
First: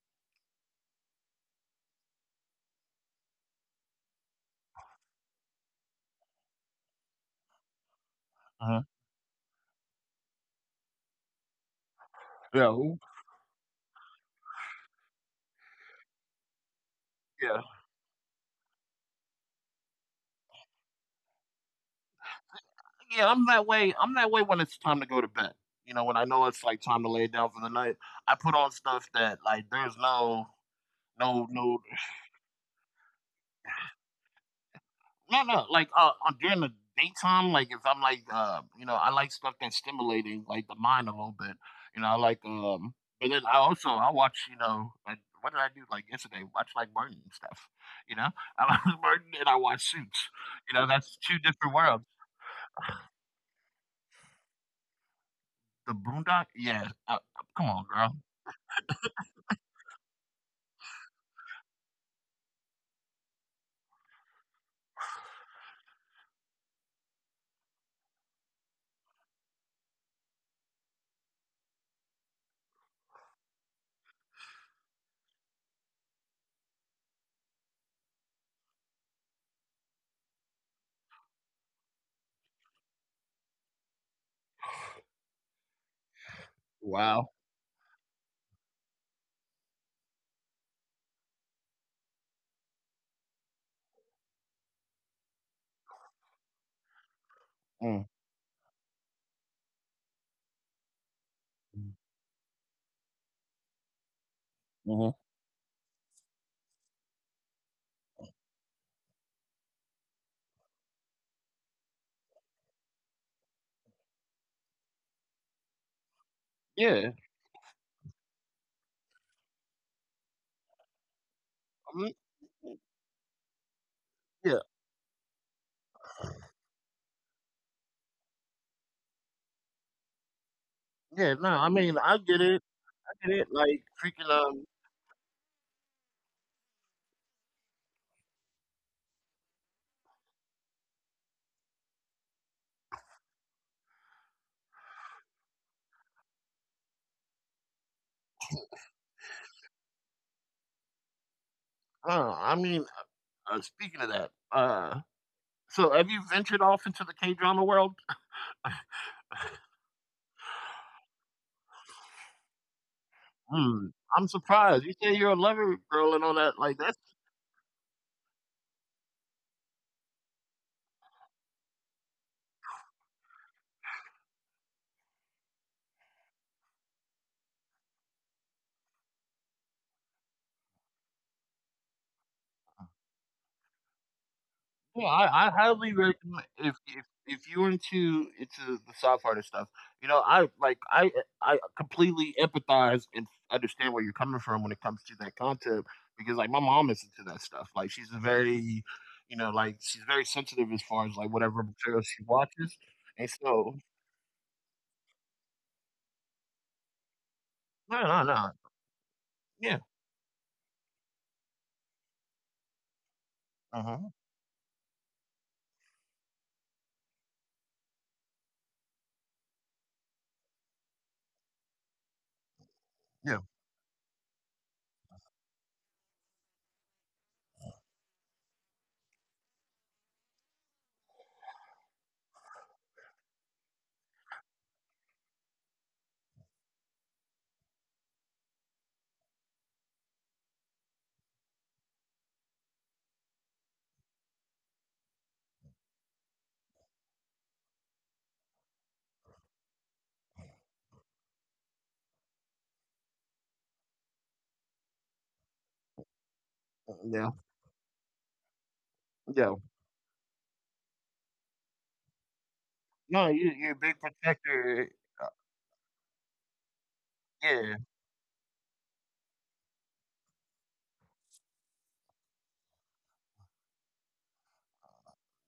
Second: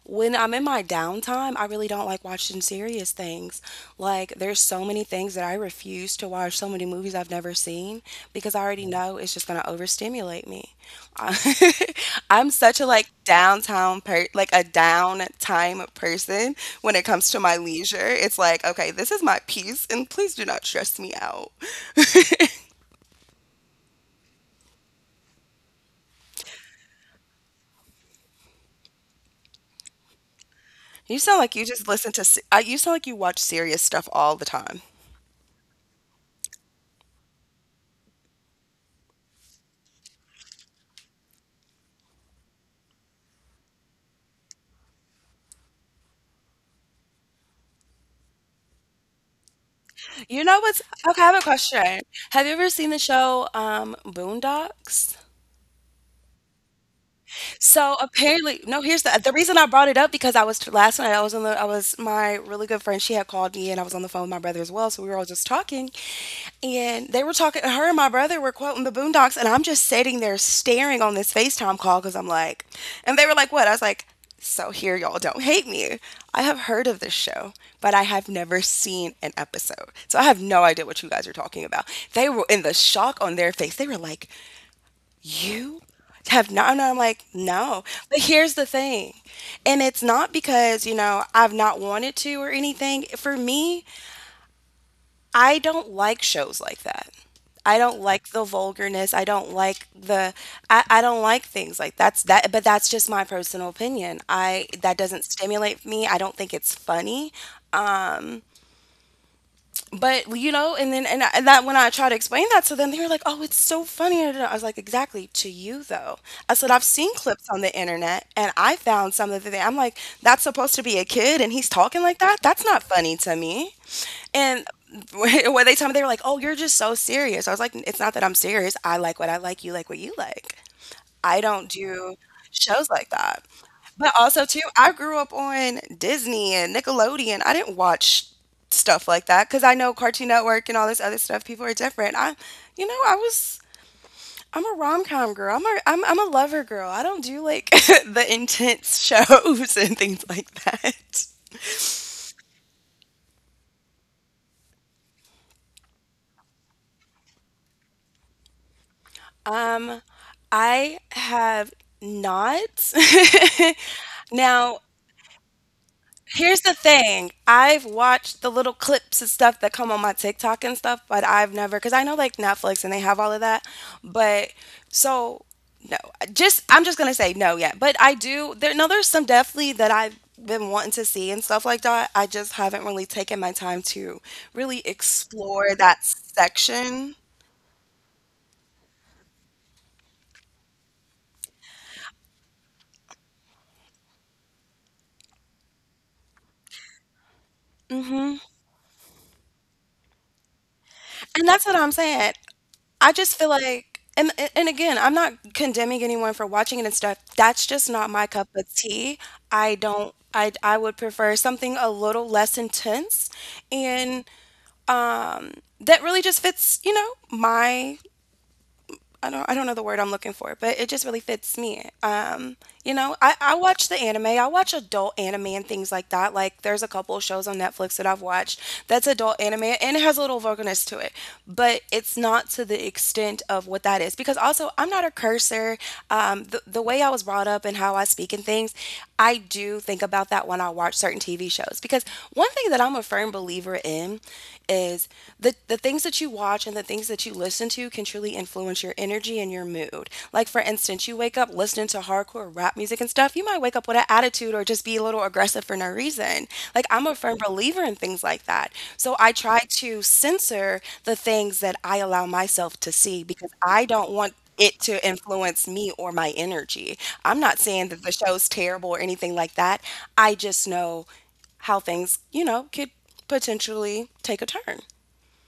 When I'm in my downtime, I really don't like watching serious things. Like there's so many things that I refuse to watch, so many movies I've never seen, because I
Uh,
already know it's just going to overstimulate me. I- I'm
yeah,
such a like like a downtime person. When it comes to my
yeah,
leisure, it's like, okay, this is my peace and please do not stress me out.
yeah. I'm that way. I'm that way when it's time to go to bed. You know, when I know it's like time to lay down for the night, I put on stuff that like there's no,
You sound
no,
like you
no
just listen to you sound like you watch serious stuff all the time.
No, no, like during the daytime, like if I'm like, you know, I like stuff that's stimulating like the mind a little bit. You know, I like, but then I also I watch, you know, like, what did I do like yesterday? Watch like Martin and stuff. You know, I watch Martin and I watch Suits.
You know
You
what's
know, that's
Okay, I have
two
a
different
question.
worlds.
Have you ever seen the show Boondocks?
The Boondock, yeah. Come on,
So,
girl.
apparently no, here's the reason I brought it up. Because I was last night, I was on the I was my really good friend, she had called me, and I was on the phone with my brother as well, so we were all just talking, and they were talking, her and my brother were quoting the Boondocks, and I'm just sitting there staring on this FaceTime call, because 'cause I'm like, and they were like, "What?" I was like, "So here, y'all don't hate me. I have heard of this show, but I have never seen an episode. So I have no idea what you guys are talking about." They were in the shock on their face. They were like, you have not, and I'm like,
Wow.
"No." But here's the thing, and it's not because, you know, I've not wanted to or anything. For me, I don't like shows like that. I don't
Mm.
like the vulgarness. I don't like the I don't like things like that's that but that's just my personal opinion. I That
Mm-hmm.
doesn't stimulate me. I don't think it's funny. Um, but you know, and then and, I, and that when I tried to explain that to them, they were like, "Oh, it's so funny." And I was like, "Exactly, to you though." I said, "I've
Yeah.
seen clips on the internet, and I found some of the I'm like, that's supposed to be a kid, and he's
I
talking
mean,
like that. That's not funny to me."
yeah.
And when they told me, they were like, "Oh, you're just so serious." I was like, "It's not that I'm serious. I like what I like. You like what you like."
Yeah.
I
No, I
don't
mean,
do
I get it.
shows like
I get
that.
it. Like
But
freaking
also too, I grew up on Disney and Nickelodeon. I didn't watch stuff like that, because I know Cartoon Network and all this other stuff, people are different. I I was I'm a rom-com girl. I'm a lover girl. I don't do like the intense shows and things like that.
Uh, I mean, speaking of that, so, have you ventured off into the K-drama world?
Um, I have not.
Mm, I'm
Now
surprised. You say you're a lover girl and all that.
Here's the
Like that's
thing, I've watched the little clips and stuff that come on my TikTok and stuff, but I've never never, cause I know, like, Netflix and they have all of that, but so, no, just I'm just gonna say no yet, but I do there no, there's some definitely that I've been wanting to see and stuff like that, I just haven't really taken my time to really
yeah. I
explore
highly
that
recommend if if
section.
if you're into the soft hearted stuff. You know, I like I completely empathize and understand where you're coming from when it comes to that concept because like my mom is into that stuff. Like she's a
Mhm,
very you know like she's very sensitive as far as like
and
whatever
that's what I'm
material she
saying.
watches,
I
and
just feel
so
like, and again, I'm not condemning anyone for watching it and stuff. That's just
no
not
no
my cup
no
of tea. I
yeah
don't. I would prefer something a little less intense,
uh huh
and that really just fits, you know, my I don't know the word I'm looking for, but it just really fits me. You know,
yeah
I watch the anime. I watch adult anime and things like that. Like there's a couple of shows on Netflix that I've watched that's adult anime, and it has a little vulgarness to it, but it's not to the extent of what that is. Because also I'm not a cursor. The way I was brought up and how I speak and things, I do think about that when I watch certain TV shows. Because one thing that I'm a firm believer in is the things that you watch and the things that you listen to can truly influence your energy and your mood. Like, for instance, you wake up listening to hardcore rap music and stuff, you might wake up with an attitude or just be a little aggressive for no reason. Like, I'm a
yeah
firm believer in things like that. So I
yeah.
try to censor the things that I allow myself to see,
No, you
because
you're a
I
big
don't want it
protector.
to influence me or my energy. I'm not
Yeah,
saying that the show's terrible or anything like that. I just know how things, you know, could potentially take a turn.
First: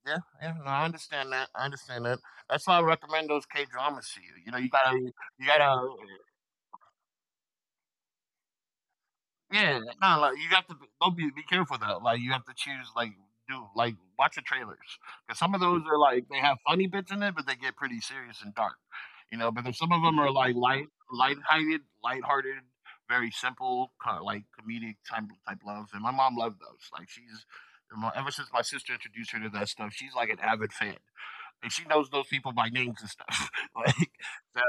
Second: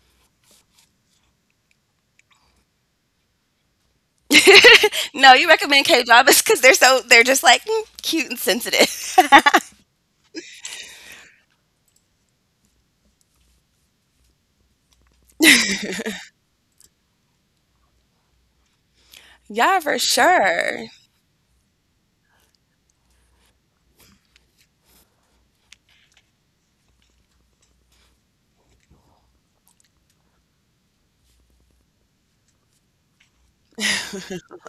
yeah, yeah. No, I understand that. I understand that. That's why I recommend those K dramas to you. You know, you gotta,
No,
you
you
gotta
recommend K dramas because they're so they're just like mm, cute and sensitive.
Yeah, no, like you have to don't be careful though. Like you have to choose like do like watch the trailers because some of those are like they have funny bits in it, but they get pretty serious and dark, you know. But then
Yeah,
some
for
of them are like
sure.
light, light-hearted, light-hearted, very simple, kind of like comedic type love. And my mom loved those. Like ever since my sister introduced her to that stuff, she's like an avid fan. And she knows those people by names and stuff. Like, so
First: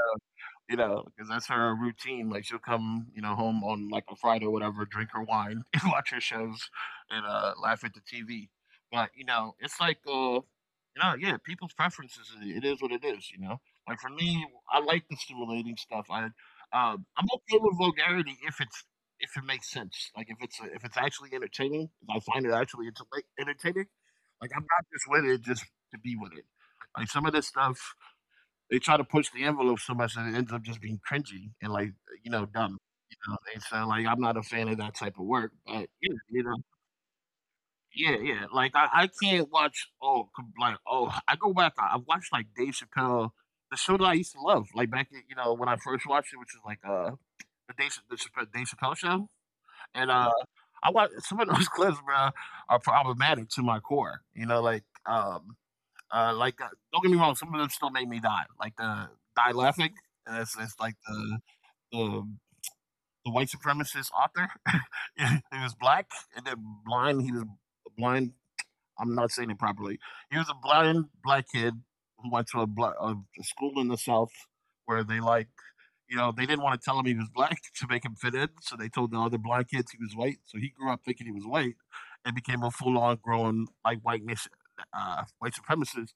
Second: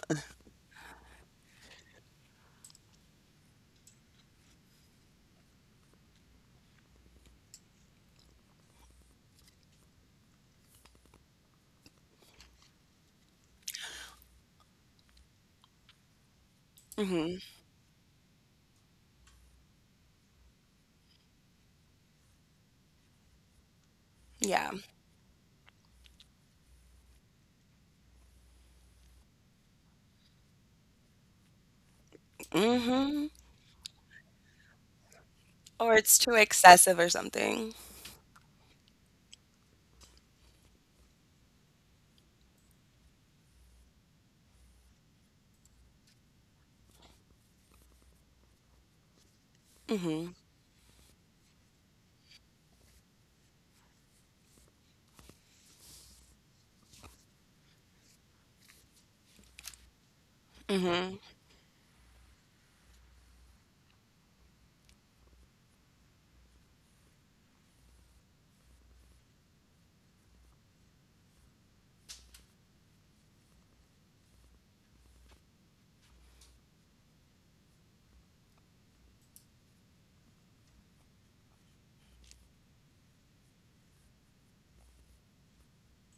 you know, because that's her routine. Like she'll come, you know, home on like a Friday or whatever, drink her wine and watch her shows and laugh at the TV. But you know, it's like, you know, yeah, people's preferences. It is what it is. You know, like for me, I like the stimulating stuff. I'm
Hmm.
okay with vulgarity if it makes sense. Like if it's actually entertaining, if I find it entertaining, like I'm
Yeah.
not just with it just to be with it. Like some of this stuff they try to push the envelope so much that it ends up just being cringy and like you know dumb.
Hmm.
You know, and so like I'm not a fan of that type of work.
Or
But
it's
yeah,
too
you know,
excessive or something.
yeah, yeah. Like I can't watch I go back. I've watched like Dave Chappelle, the show that I used to love. Like you know when I first watched it, which is like the Chappelle, Dave Chappelle show. And
Hmm.
I watch some of those clips, bro, are problematic to my core. You know, like uh, like, uh, don't get me wrong, some of them still made me die. Like the die laughing. And it's like
Hmm.
the the white supremacist author. He was black and then blind. He was blind. I'm not saying it properly. He was a blind black kid who went to a school in the South where they like, you know, they didn't want to tell him he was black to make him fit in. So they told the other blind kids he was white. So he grew up thinking he was white and became a full on grown like white supremacist,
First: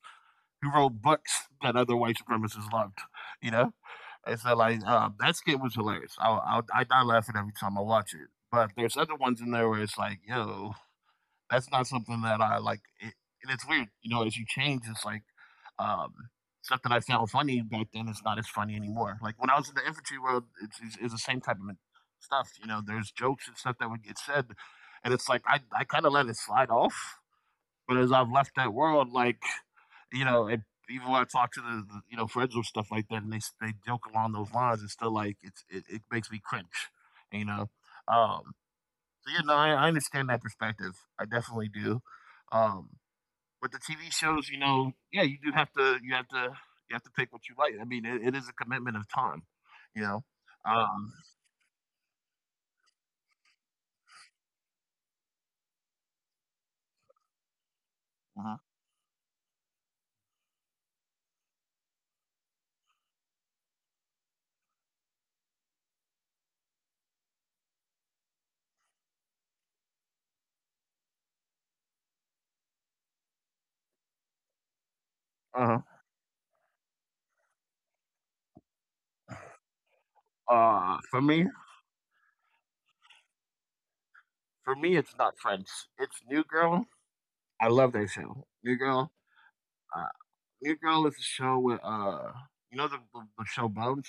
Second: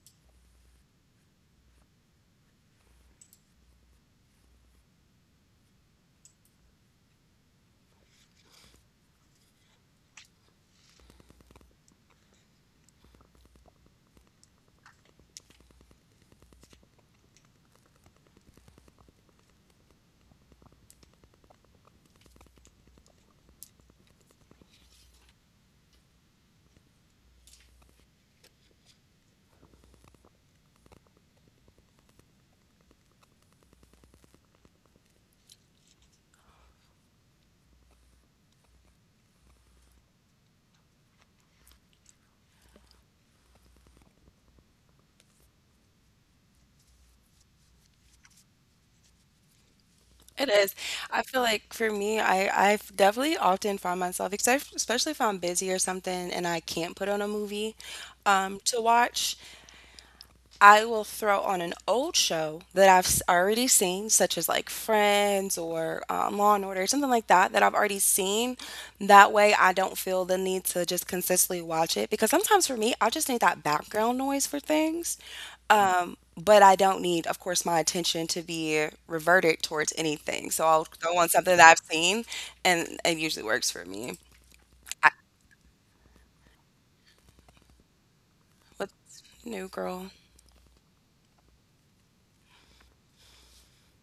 who wrote books that other white supremacists loved, you know? And so, like, that skit was hilarious. I die laughing every time I watch it. But there's other ones in there where it's like, yo, that's not something that I like. And it's weird, you know, as you change, it's like um, stuff that I found funny back then is not as funny anymore. Like when I was in the infantry world, it's the same type of stuff. You know, there's jokes and stuff that would get said. And it's like, I kind of let it slide off but as I've left that world, like, you know, and even when I talk to the you know friends or stuff like that, and they joke along those lines, it's still like it makes me cringe, you know. Um, so yeah, no, I understand that perspective. I definitely do. Um, but the TV shows, you know, yeah, you do have to you have to pick what you like. I mean, it is a commitment of time, you know.
It is.
Um,
I feel like for me, I I've definitely often found myself, except especially if I'm busy or something and I can't put on a movie
uh
to watch. I will throw on an old show that I've already seen, such as like Friends or Law and Order, something like that, that I've already seen. That way, I don't feel the need to just consistently watch it, because sometimes for me, I just need that background noise for things.
uh
But I don't need, of course, my attention to be reverted towards anything. So I'll
uh, for
throw on
me,
something that I've seen, and it usually works for me.
for me, it's not Friends. It's New Girl. I love that show. New Girl.
What's new, girl?
New Girl is a show with you know the show Bones.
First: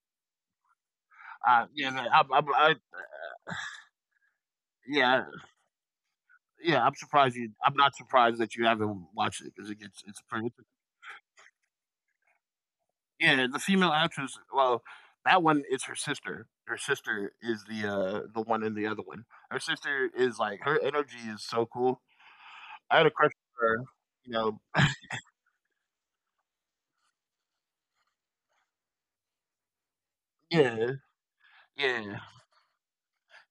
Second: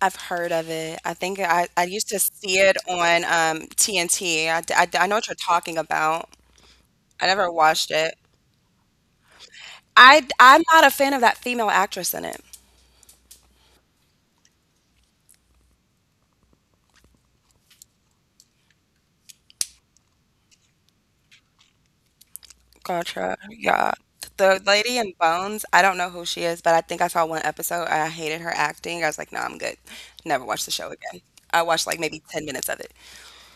I've heard of it. I
Yeah, man,
used to see it on TNT. I know
yeah,
what you're talking about.
yeah.
I never
I'm
watched
not
it.
surprised that you haven't watched it because it's pretty.
I'm not a fan of that female actress in it.
Yeah, the female actress. Well, that one is her sister. Her sister is the one in the other one. Her sister is like her energy is so cool. I had a
Gotcha.
crush on her.
Yeah.
You
The
know.
lady in Bones, I don't know who she is, but I think I saw one episode. I hated her acting. I was like, no, I'm good. Never watch the show
Yeah,
again. I watched like maybe
yeah.
10 minutes of it.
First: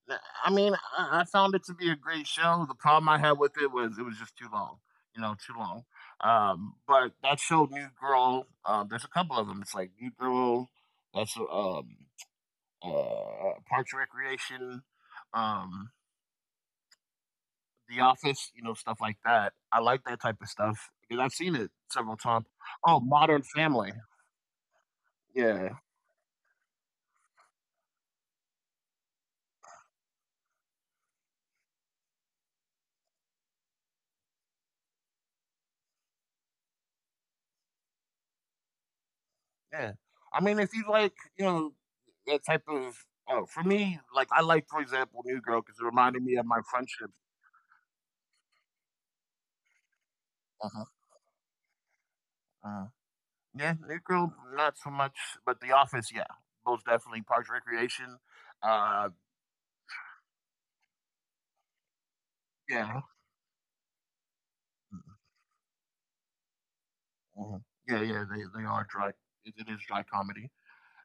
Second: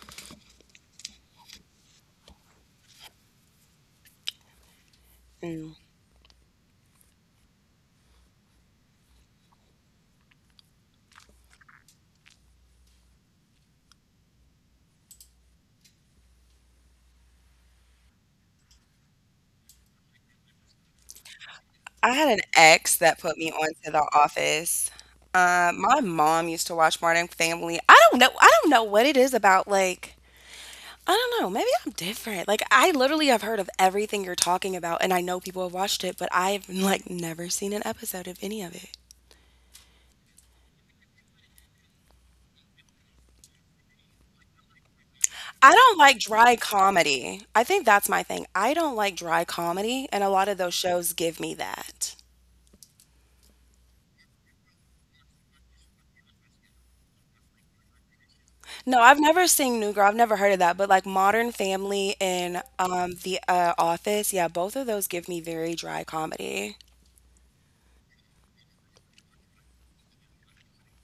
Nah, I mean, I found it to be a great show. The problem I had with it was just too long, you know, too
Mm.
long. But that show, New Girl, there's a couple of them. It's like New Girl, that's Parks and Recreation, um, The Office, you know, stuff like that. I like that type of stuff because I've seen it
I
several
had an
times.
ex
Oh,
that put
Modern
me onto
Family.
The Office.
Yeah.
My mom used to watch Modern Family. I don't know. I don't know what it is about like I don't know. Maybe I'm different. Like I literally have heard of everything you're talking about, and I know people have watched it, but I've like never seen an episode of any of it.
Yeah. I mean, if you like, you know, that type of, oh, for me, like, I like, for example, New Girl
I
because it
don't like
reminded me of
dry
my friendships.
comedy. I think that's my thing. I don't like dry comedy and a lot of those
Uh-huh.
shows give me that.
Uh, yeah, New Girl, not so much, but The Office, yeah. Most definitely Parks Recreation.
No,
Uh,
I've never seen New Girl. I've never heard of that, but like Modern Family and
yeah.
The Office, yeah, both of those give me very dry comedy.
Mhm. Yeah, yeah, they are dry. It is dry comedy.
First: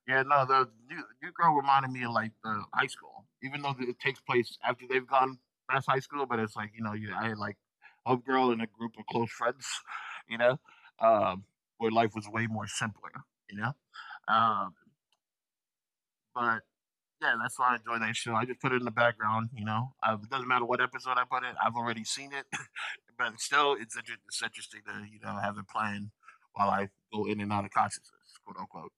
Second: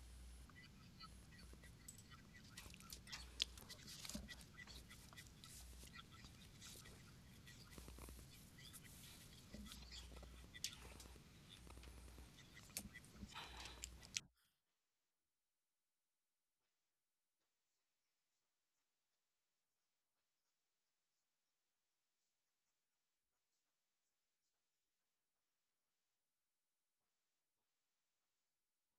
Yeah, no, the New Girl reminded me of, like, the high school, even though it takes place after they've gone past high school, but it's like, you know, you I had, like, a girl and a group of close friends, you know, um, where life was way more simpler, you know? Um, but, yeah, that's why I enjoy that show. I just put it in the background, you know? It doesn't matter what episode I put it. I've already seen it, but still, it's interesting to, you know, have it playing while I go in and out of consciousness, quote, unquote.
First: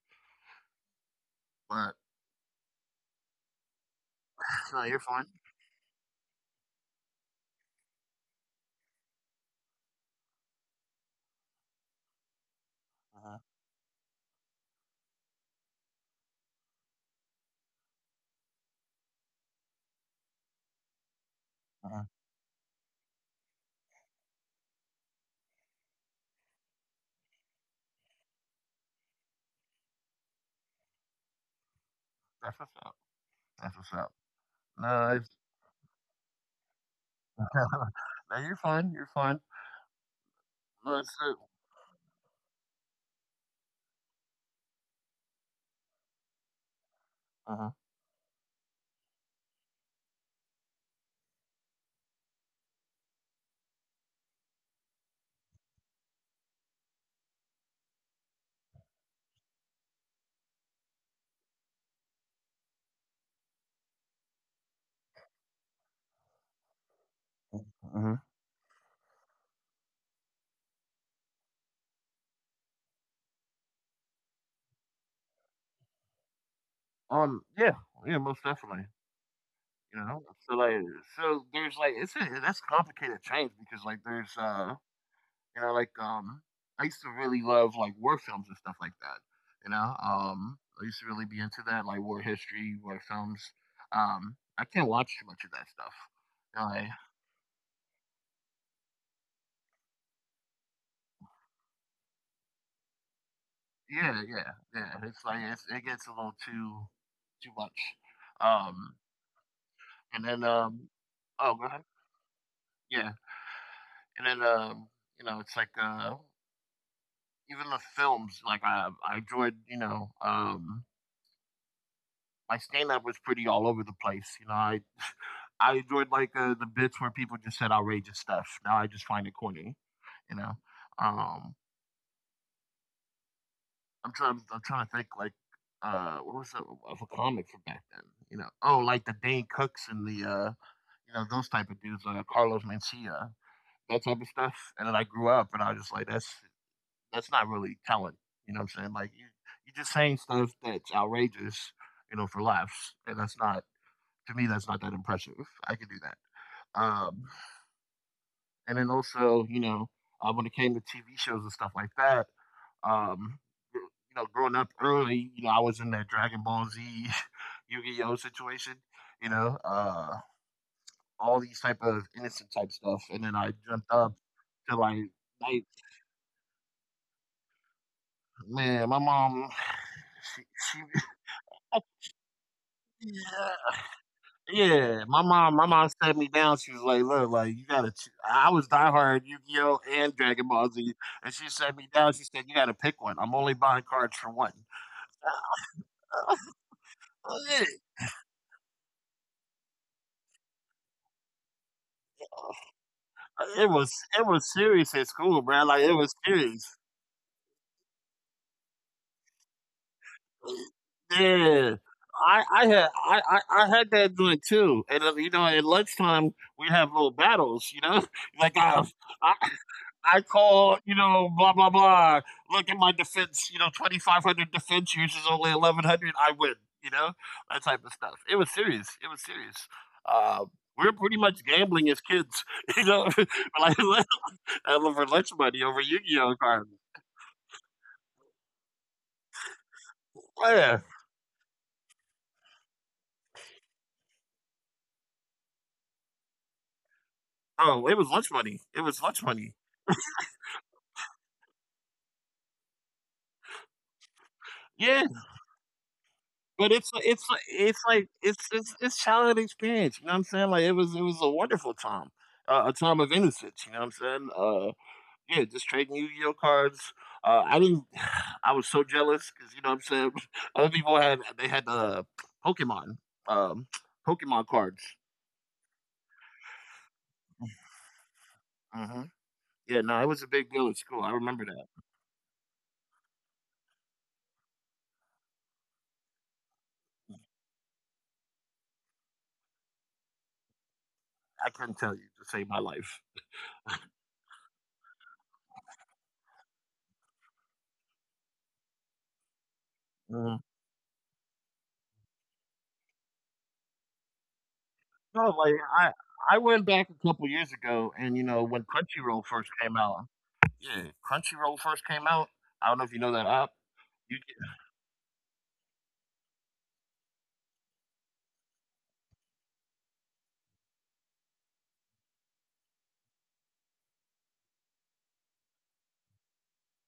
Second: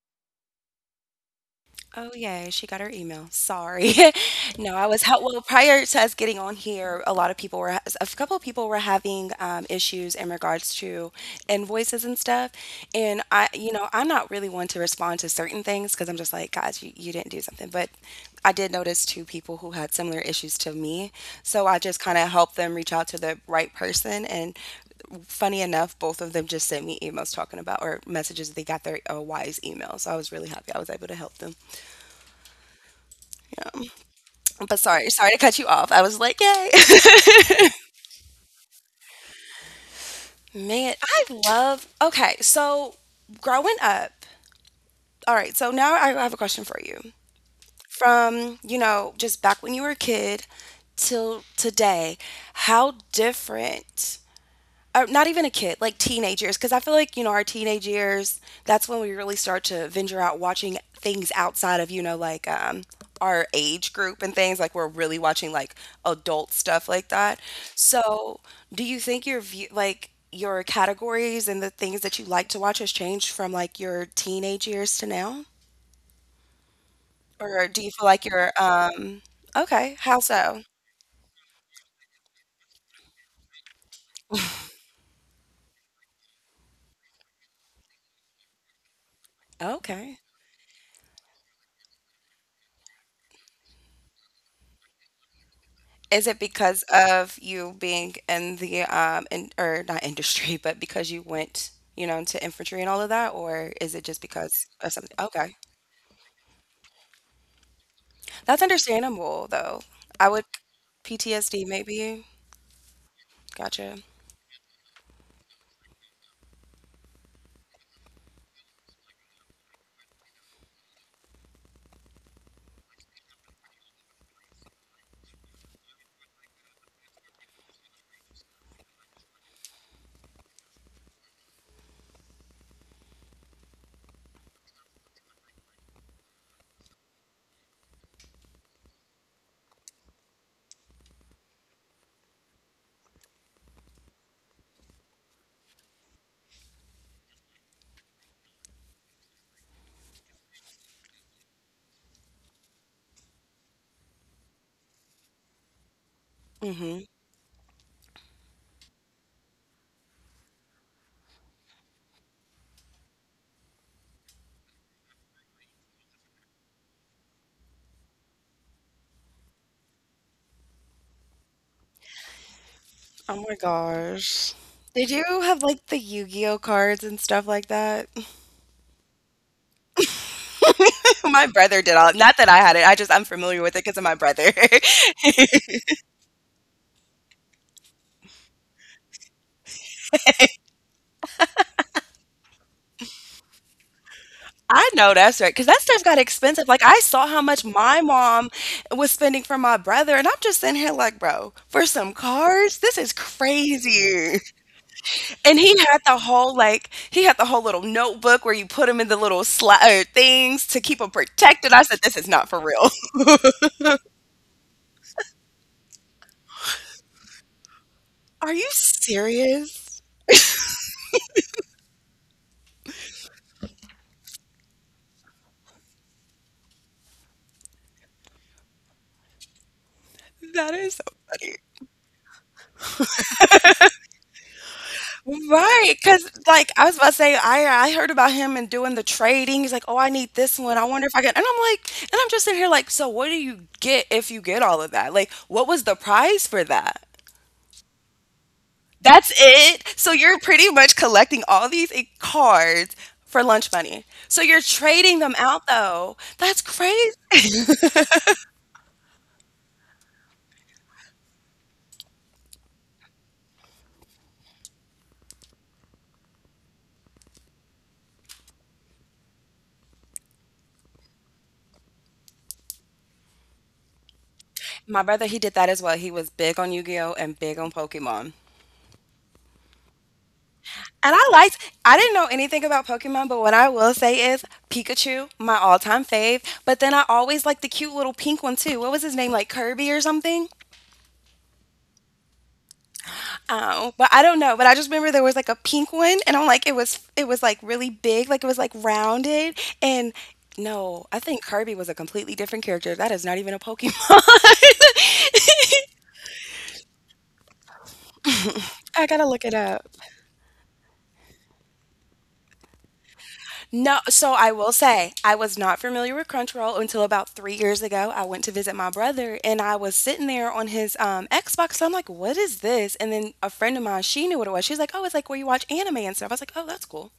But
Oh, yay, she got her email. Sorry. No,
no,
I
you're
was help.
fine.
Well, prior to us getting on here, a couple of people were having, issues in regards to invoices and stuff, and
Uh-huh.
I'm not really one to respond to certain things because 'cause I'm just like, "Guys, you didn't do something," but I did notice 2 people who had similar issues to me, so I just
Mhm.
kinda helped them reach out to the right person, and funny enough, both of them just sent me emails talking about or messages they got their, Wise email, so I was really happy I was able to help them.
That's what's up. That's
Yeah.
what's up.
But sorry,
No, it's
sorry to cut you off. I was like, yay.
no, you're fine. You're fine.
Man,
But so,
I love. Okay, so growing up, all right, so now I have a question for you.
uh
From, you know, just back when you were a kid till today, how different not even a kid, like teenage years, because I feel like, you know, our teenage years, that's when we really start to venture out watching things outside of, you know, our age group and things. Like, we're really watching like adult stuff like that.
hmm
So, do you think your view, like, your categories and the things that you like to watch has changed from like your teenage years to now?
yeah,
Or do you feel
yeah,
like
most definitely. You
okay,
know,
how
so
so?
like, so there's like, that's complicated change because like there's you know, like I used to really love like war films and stuff like that. You know,
Okay.
I used to really be into that, like war history, war films. I can't watch too much of that stuff.
Is it because
Like,
of you being in the in or not industry, but because you went, you know, into infantry and all of that, or is it just
yeah, yeah,
because of
yeah.
something?
It's like
Okay.
it gets a little too too much.
That's
Um,
understandable though. I
and
would
then oh,
PTSD
go ahead.
maybe.
Yeah,
Gotcha.
and then you know, it's like even the films. Like I enjoyed, you know, my stand up was pretty all over the place. You know, I enjoyed like the bits where people just said outrageous stuff. Now I just find it corny. You know, um, I'm trying to think like what was that of a comic from back then? You know, oh, like the Dane Cooks and the you know, those type of dudes like Carlos Mencia, that type of stuff. And then I grew up and I was just like, that's not really talent. You know what I'm saying? Like you're just saying stuff that's outrageous, you know, for laughs. And that's not to me that's not that impressive. I can do that.
Mm-hmm.
Um, and then also, you know, when it came to TV shows and stuff like that, um you know, growing up early, you know, I was in that Dragon Ball Z Yu-Gi-Oh situation, you know, all these type of innocent type stuff, and then
Oh
I
my
jumped up
gosh.
to
Did you have
like
like the Yu-Gi-Oh cards and stuff like that?
man, my mom, she, she
My brother did all. Not that I had it. I'm familiar with it because of my brother.
yeah, yeah, my mom sat me down. She was like, "Look, like you gotta." Ch-. I was diehard Yu Gi Oh and Dragon Ball Z, and she sat me down. She said, "You gotta pick one. I'm only buying cards for one."
I know that's right because that stuff got expensive, like, I saw
Uh,
how much
It
my mom was spending for my brother, and I'm just sitting here like, "Bro, for some cars? This is
it was it
crazy."
was serious at school,
And
bro.
he
Like it
had
was
the whole,
serious.
like he had the whole little notebook where you put them in the little sli things to keep them protected,
Yeah.
I said, "This is
I
not for
I had
real."
I had that doing too, and, you know, at lunchtime, we have little battles, you know?
Are
Like,
you
I
serious?
I call, you know, blah, blah, blah. Look at my defense, you know, 2,500 defense uses only 1,100. I win, you know? That type of stuff. It was serious. It was serious. Uh,
That
we're
is so
pretty much
funny.
gambling as kids, you know? Like, over lunch money, over
Right, because
Yu-Gi-Oh
like,
cards.
I was about to say, I heard about him and doing the trading, he's like, "Oh, I need
Oh,
this one,
yeah.
I wonder if I can," and I'm just sitting here like, "So what do you get if you get all of that? Like, what was the prize for that?"
Oh, it was lunch money. It was lunch
That's
money.
it? So you're pretty much collecting all these e cards for lunch money. So you're
Yeah.
trading them out, though. That's
But
crazy.
it's like it's childhood experience, you know what I'm saying? Like, it was a wonderful time, a time of innocence, you know what I'm saying? Yeah, just trading Yu-Gi-Oh cards. I didn't I was so jealous because you know what I'm saying, other people had they had, Pokemon, um, Pokemon cards.
My brother, he did that as well, he was big on Yu-Gi-Oh! And big on Pokemon.
Mhm. Yeah, no, it was a big deal at school, I
And I
remember that.
liked, I didn't know anything about Pokemon, but what I will say is Pikachu, my all time fave. But then I always liked the cute little pink one too. What was his name? Like Kirby or something?
I couldn't tell you to save my life.
Oh, but I don't know. But I just remember there was like a pink one, and I'm like, it was like really big, like it was like rounded. And
Mhm.
no, I think Kirby was a completely different character. That is not even a Pokemon.
No. I went back a couple years ago and, you know, when
I
Crunchyroll
gotta look
first
it
came
up.
out. Yeah, Crunchyroll first came out. I don't know if you know that app.
No,
You
so I will say I was not familiar with Crunchyroll until about 3 years ago. I went to visit my brother and I was sitting there on his Xbox. So I'm like, what is this? And then a friend of mine, she knew what it was. She's like, oh, it's like where you watch anime and stuff. I was like, oh, that's cool.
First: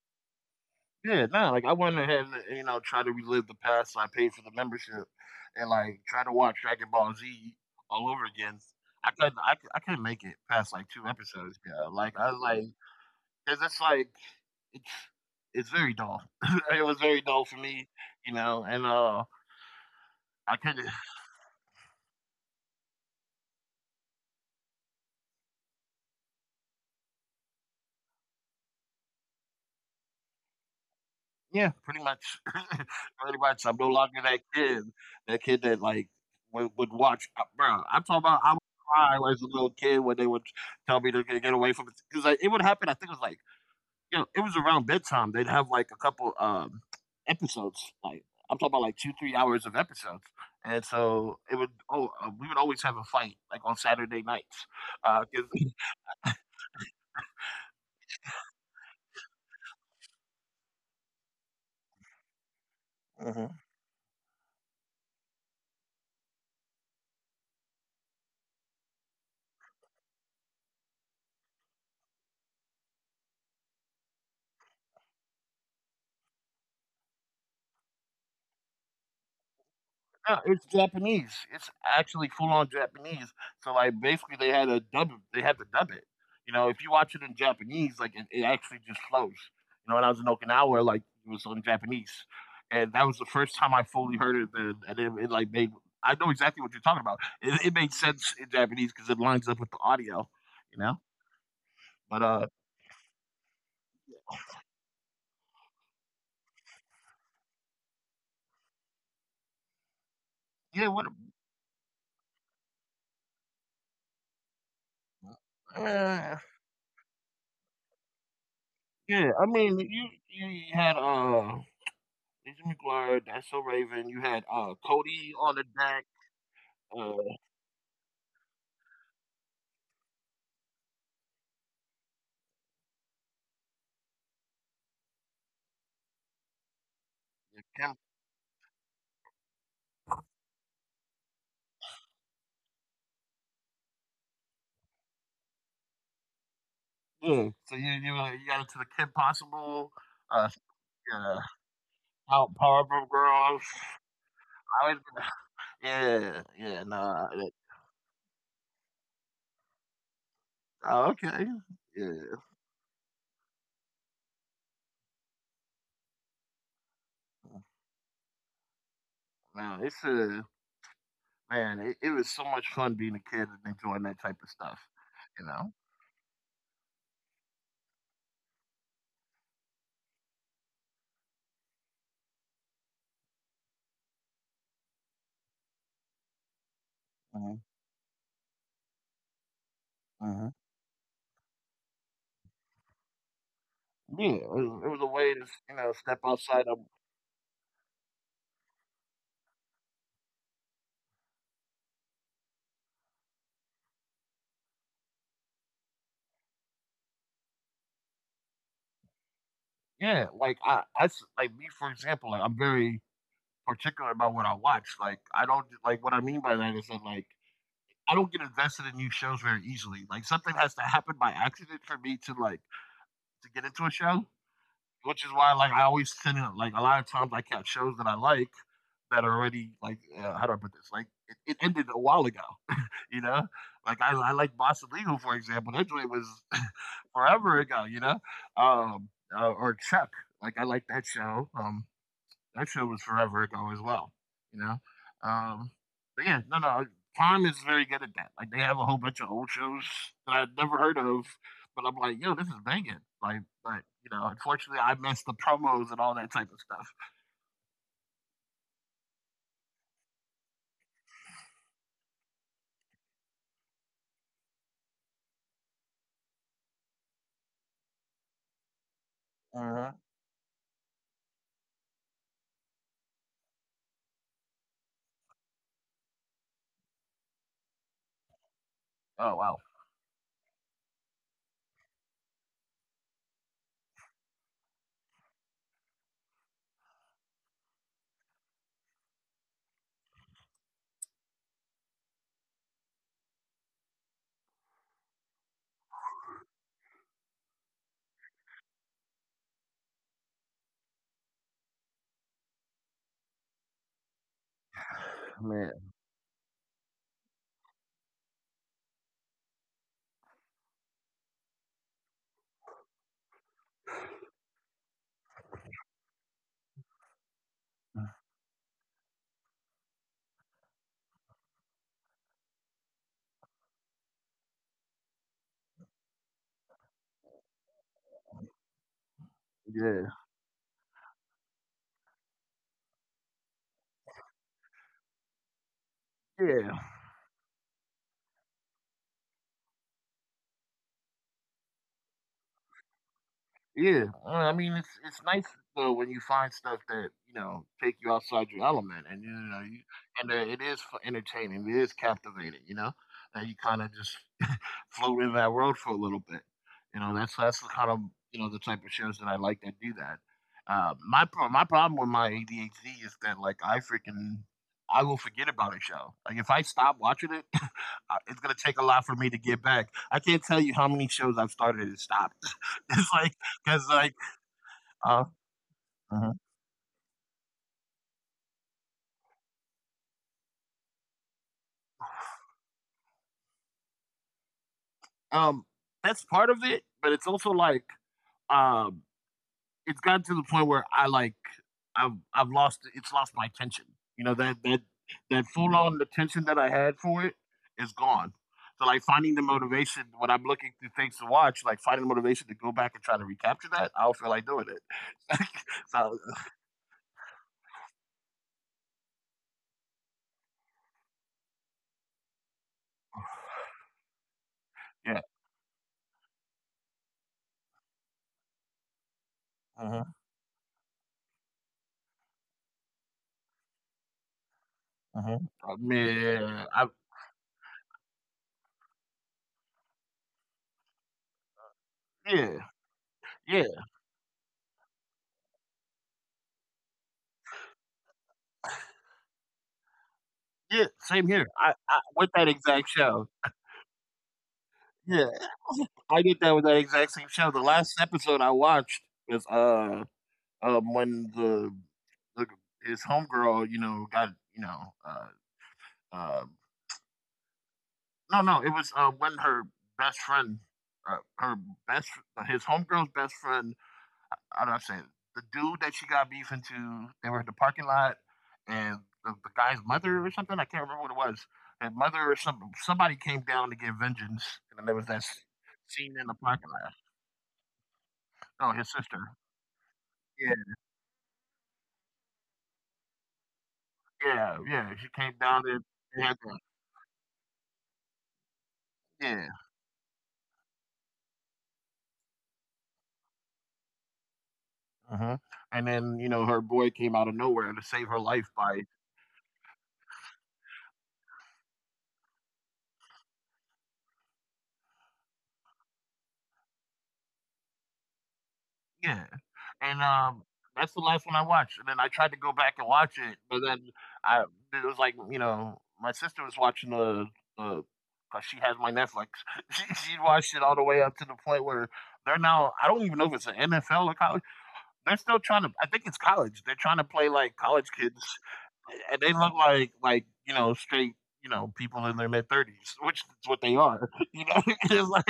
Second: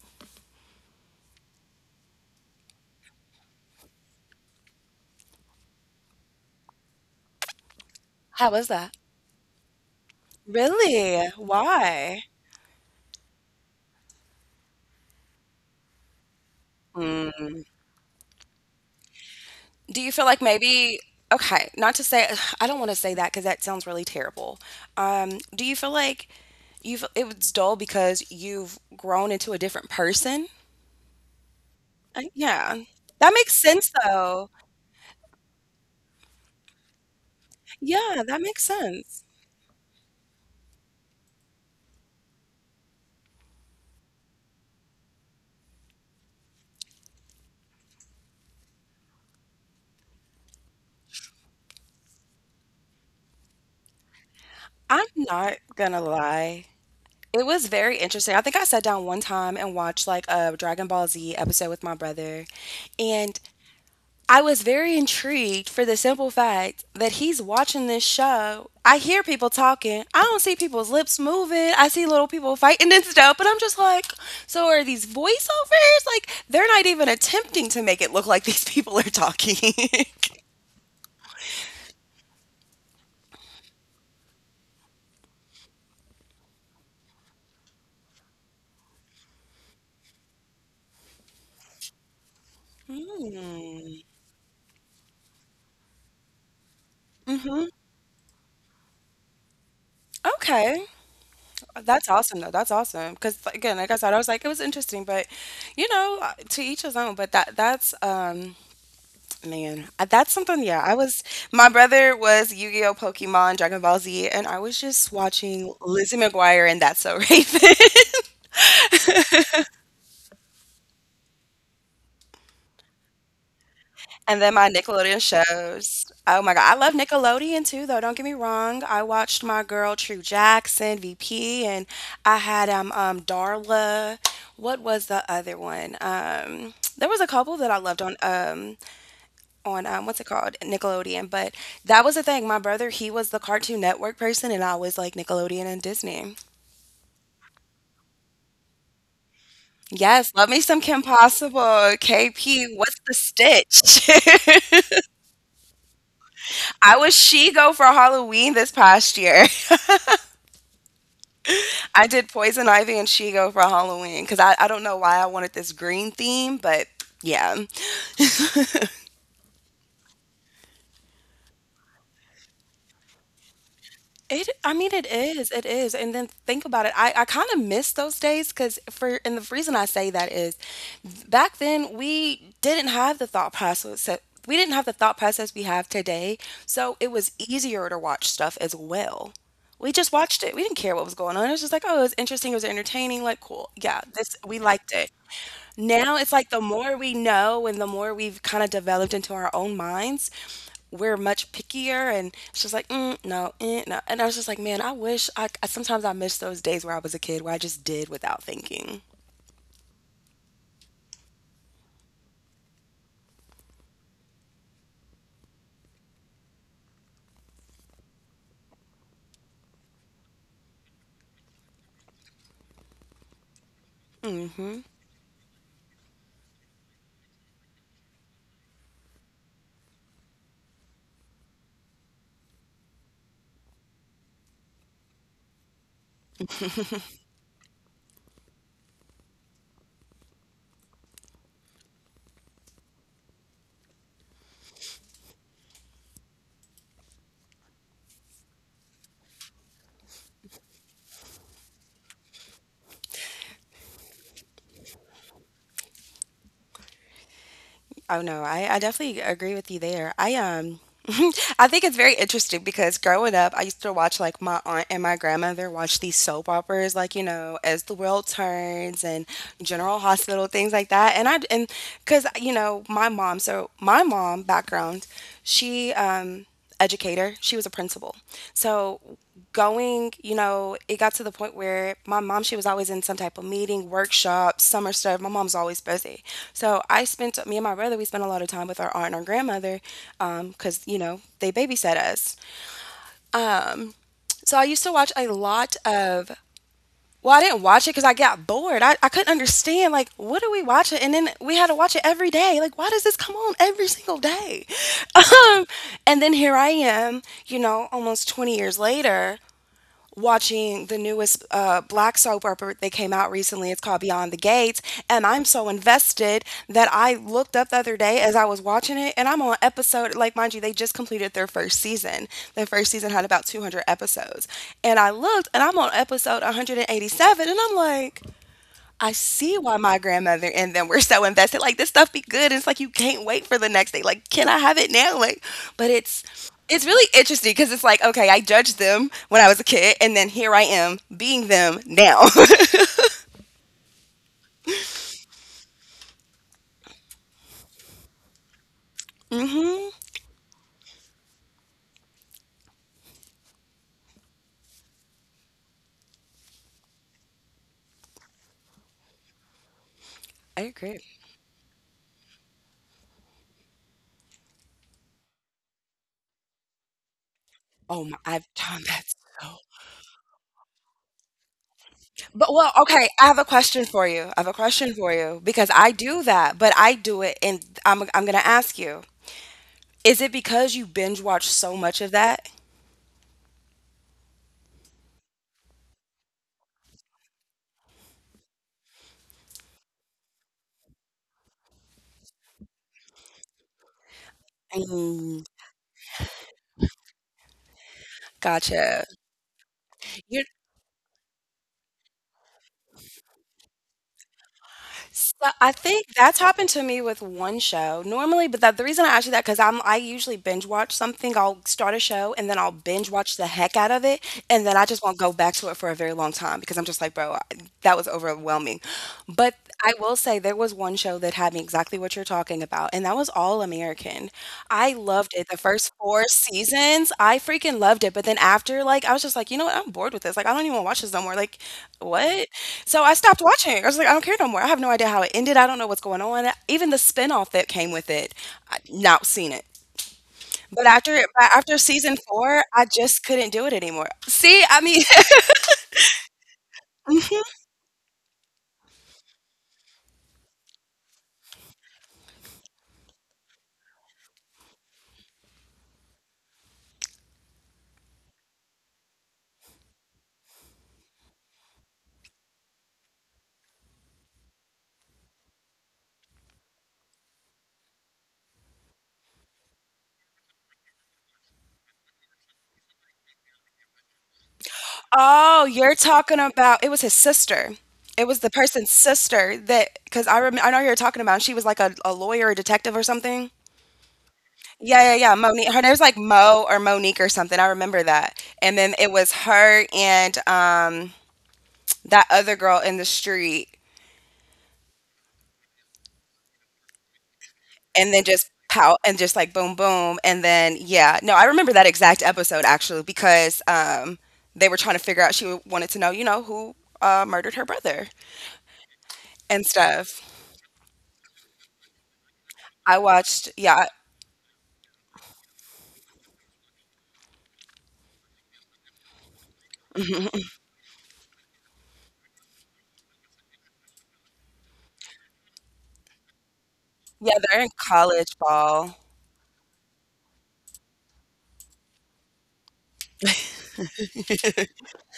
Yeah, nah, like I went ahead and you know try to relive the past. So I paid for the membership and like try to watch Dragon Ball Z all over
How
again.
was that?
I couldn't, I couldn't make it past like two
Really?
episodes. Yeah, like
Why?
I was like, cause it's very dull. it was very dull for me, you know, and
Do you feel like
I couldn't.
maybe, okay, not to say, I don't want to say that because that sounds really terrible. Do you feel like you've, it was dull because you've grown into a different person?
Yeah, pretty much.
Yeah.
pretty
That
much. I'm
makes
no
sense
longer that
though.
kid. That kid that like would watch, bro. I'm talking about I
Yeah,
would
that makes
cry as a
sense.
little kid when they would tell me to get away from it because like it would happen. I think it was like you know it was around bedtime. They'd have like a couple episodes. Like I'm talking about like 2 3 hours of episodes. And so it would. Oh, we would always have a fight like on Saturday nights
I'm
because…
not gonna lie. It was very interesting. I think I sat down one time and watched like a Dragon Ball Z episode with my brother, and I was very intrigued for the simple fact that he's watching this show. I hear people talking. I don't see people's lips moving. I see little people fighting and stuff, but I'm just like, so are these voiceovers? Like, they're not even attempting to make it look like these people are talking.
No, it's Japanese. It's actually full on Japanese. So like basically they had to dub it. You know, if you watch it in Japanese, like it actually just flows. You know, when I was in Okinawa, like it was on Japanese. And that was the first time I fully
Hmm.
heard it and, and it like made… I know exactly what you're talking about. It made
Mm-hmm.
sense in Japanese because it lines up with the audio, you know?
Okay.
But
That's awesome, though. That's awesome. Because again, like I said, I was like, it was interesting, but you know, to each his own. But that's man, that's
yeah,
something.
what
Yeah, I was. My brother was Yu-Gi-Oh, Pokemon, Dragon Ball Z, and I was just watching
uh,
Lizzie McGuire and That's So Raven.
yeah, I mean you had Lizzie McGuire, That's So Raven, you had
And then my
Cody
Nickelodeon
on the deck.
shows. Oh my God. I love
Uh,
Nickelodeon too, though. Don't get me wrong. I watched my girl True Jackson, VP, and I had um, Darla. What was the other one? There was a
the
couple
Kim
that I loved on what's it called? Nickelodeon. But that was the thing. My brother, he was the Cartoon Network person and I was like Nickelodeon and Disney.
Yeah. So you got into the Kim Possible, uh,
Yes, love me some Kim
yeah,
Possible. KP,
Powerpuff
what's the
Girls. I was
stitch?
Yeah, yeah,
I
no.
was she go for Halloween this past year.
Oh, okay.
I
Yeah.
did Poison Ivy and Shigo for Halloween because I don't know why I wanted this green theme, but yeah.
No, it's man, it was so much fun being a kid and enjoying that type of
It,
stuff,
I mean, it
you know?
is, it is. And then think about it. I kind of miss those days because for, and the reason I say that is back then we didn't have the thought process. We didn't have the thought process we have today. So it
Mm-hmm.
was easier to watch stuff as well. We just
Mm-hmm.
watched it. We didn't care what was going on. It was just like, oh, it was interesting. It was entertaining. Like, cool. Yeah,
Yeah,
this,
it
we
was a
liked
way
it.
to, you know, step
Now it's
outside of…
like the more we know and the more we've kind of developed into our own minds, we're much pickier and it's just like, mm, no, eh, no. And I was just like, man, I sometimes I miss those days where I was a kid where I just did without thinking.
Yeah, like, like me, for example, like, I'm very particular about what I watch. Like, what I mean by that is that, like, I don't get invested in new shows very easily. Like something has to happen by accident for me to to get into a show,
Mm-hmm.
which is why like I always tend to like a lot of times I catch shows that I like that are already like how do I put this? Like it ended a while ago, you know. Like I like Boston Legal, for example. That joint was forever ago, you know. Um, or Chuck. Like I like that show. That show was forever ago as well, you know. Um, but yeah, no, Prime is very good at that. Like they have a whole bunch of old shows that I'd never heard of, but I'm like, yo, this is banging. Like, but you know, unfortunately, I missed the promos and all that type of stuff.
Oh no, I definitely agree with you there. I I think it's very interesting because growing up, I used to watch like my aunt and my grandmother watch these soap operas, like you know, As the World Turns and
Uh-huh.
General Hospital, things like that. And I and because you know my mom, so my mom background, she educator, she was a principal, so
Oh wow,
going, you know, it got to the point where my mom, she was always in some type of meeting, workshop, summer stuff. My mom's always busy. So I spent, me and my brother, we spent a lot of time with our aunt and our grandmother because, you know, they babysat us. So I used to watch a lot of, well, I didn't watch it because I got bored. I couldn't understand, like, what are we watching? And then we had to watch it every day. Like, why does this come on every single day?
man,
Um, and then here I am, you know, almost 20 years later, watching the newest black soap opera that came out recently. It's called Beyond the Gates. And I'm so invested that I looked up the other day as I was watching it, and I'm on episode, like, mind you, they just completed their first season. Their first season had about 200 episodes. And I looked, and I'm on episode 187, and I'm like, I see why my
yeah,
grandmother and them were so invested. Like this stuff be good. It's like you can't wait for the next day. Like, can I have it now? Like, but
yeah,
it's really interesting because it's like, okay, I judged them when I was a kid, and then here I am being them now.
yeah. I mean, it's nice though when you find stuff that you know take you outside your element, and
Hmm.
it is entertaining, it is captivating, you know, and you kind of just float in that world for a little bit. You know, that's the kind of you know the type of shows that I like that do that.
I agree.
My problem with my ADHD is that like I freaking I will forget about a show. Like if I stop watching it,
Oh my,
it's
I've
gonna take a
done
lot
that
for me to get
so.
back. I can't tell you how many shows I've started and stopped.
But well,
it's
okay,
like
I have a
because
question
like
for you. I have a question
uh,
for you because I
uh-huh.
do that, but I do it, and I'm gonna ask you: Is it because you binge watch so much of that?
um that's part of it, but it's also like um it's gotten to the point where I like I've lost… it's lost my attention. You know that
Mm,
full on attention that I had for it is gone. So like
gotcha.
finding the motivation when I'm looking through things to watch, like finding the motivation to go back and try to recapture that, I don't feel like doing
So,
it.
I think
so
that's happened to me with one show. Normally but that the reason I ask you that because 'cause I usually binge watch something. I'll start a show, and then I'll binge watch the heck out of it, and then I just
yeah,
won't go back to it for a very long time because I'm just like, "Bro, I that was overwhelming." But I
uh-huh.
will say there was one show that had me exactly what you're talking about, and that was All American. I loved
Uh-huh.
it. The
I
first 4
mean,
seasons, I freaking loved it, but then after, like, I was just like, "You know what? I'm bored with this. Like, I don't even wanna watch this no more." Like, what?
yeah,
So I stopped
yeah,
watching I was like, I don't care no more. I have no idea how it ended. I don't know what's going on. Even the spinoff that came with it, I not seen it.
yeah.
But after
Same here.
but after
I
season
with that
four,
exact
I
show.
just couldn't do it anymore. See, I mean,
Yeah, I did that with that exact same show. The last episode I watched was when the his homegirl, you know, got you know, uh, uh, no, no, it was when her best friend, uh, her best, his homegirl's best friend. How do I say it? The dude that she got beef into, they were in the parking lot, and the guy's mother or something. I can't remember what it was. And mother or somebody came down to get vengeance, and then there was that
oh,
scene
you're
in the
talking
parking lot.
about it was his sister. It was
No,
the
his sister.
person's sister that
Yeah,
because I remember I know who you're talking about. And she was like a lawyer or detective or something.
yeah, yeah. She
Yeah,
came
yeah, yeah.
down
Monique. Her name's
and
like
had that.
Mo or Monique or something. I remember that. And then it was
Yeah.
her and that other girl in the street.
Uh huh. And then, you know, her boy came out of nowhere to
And
save
then
her
just
life by…
pow and just like boom boom, and then yeah. No, I remember that exact episode actually because, they were trying to figure out she wanted to know, who, murdered her brother
Yeah.
and
And,
stuff.
that's the last one I watched, and then I tried to go back and
I
watch it,
watched,
but then
yeah.
I it was like, you know, my sister was watching the because she has my Netflix. She watched it all the way up to the point where they're now… I don't even know if it's an NFL or college. They're still trying to… I think it's college. They're trying to play
Yeah,
like
they're in
college kids.
college ball.
And they look like you know straight you know people in their mid thirties, which is what they are. You know, it's like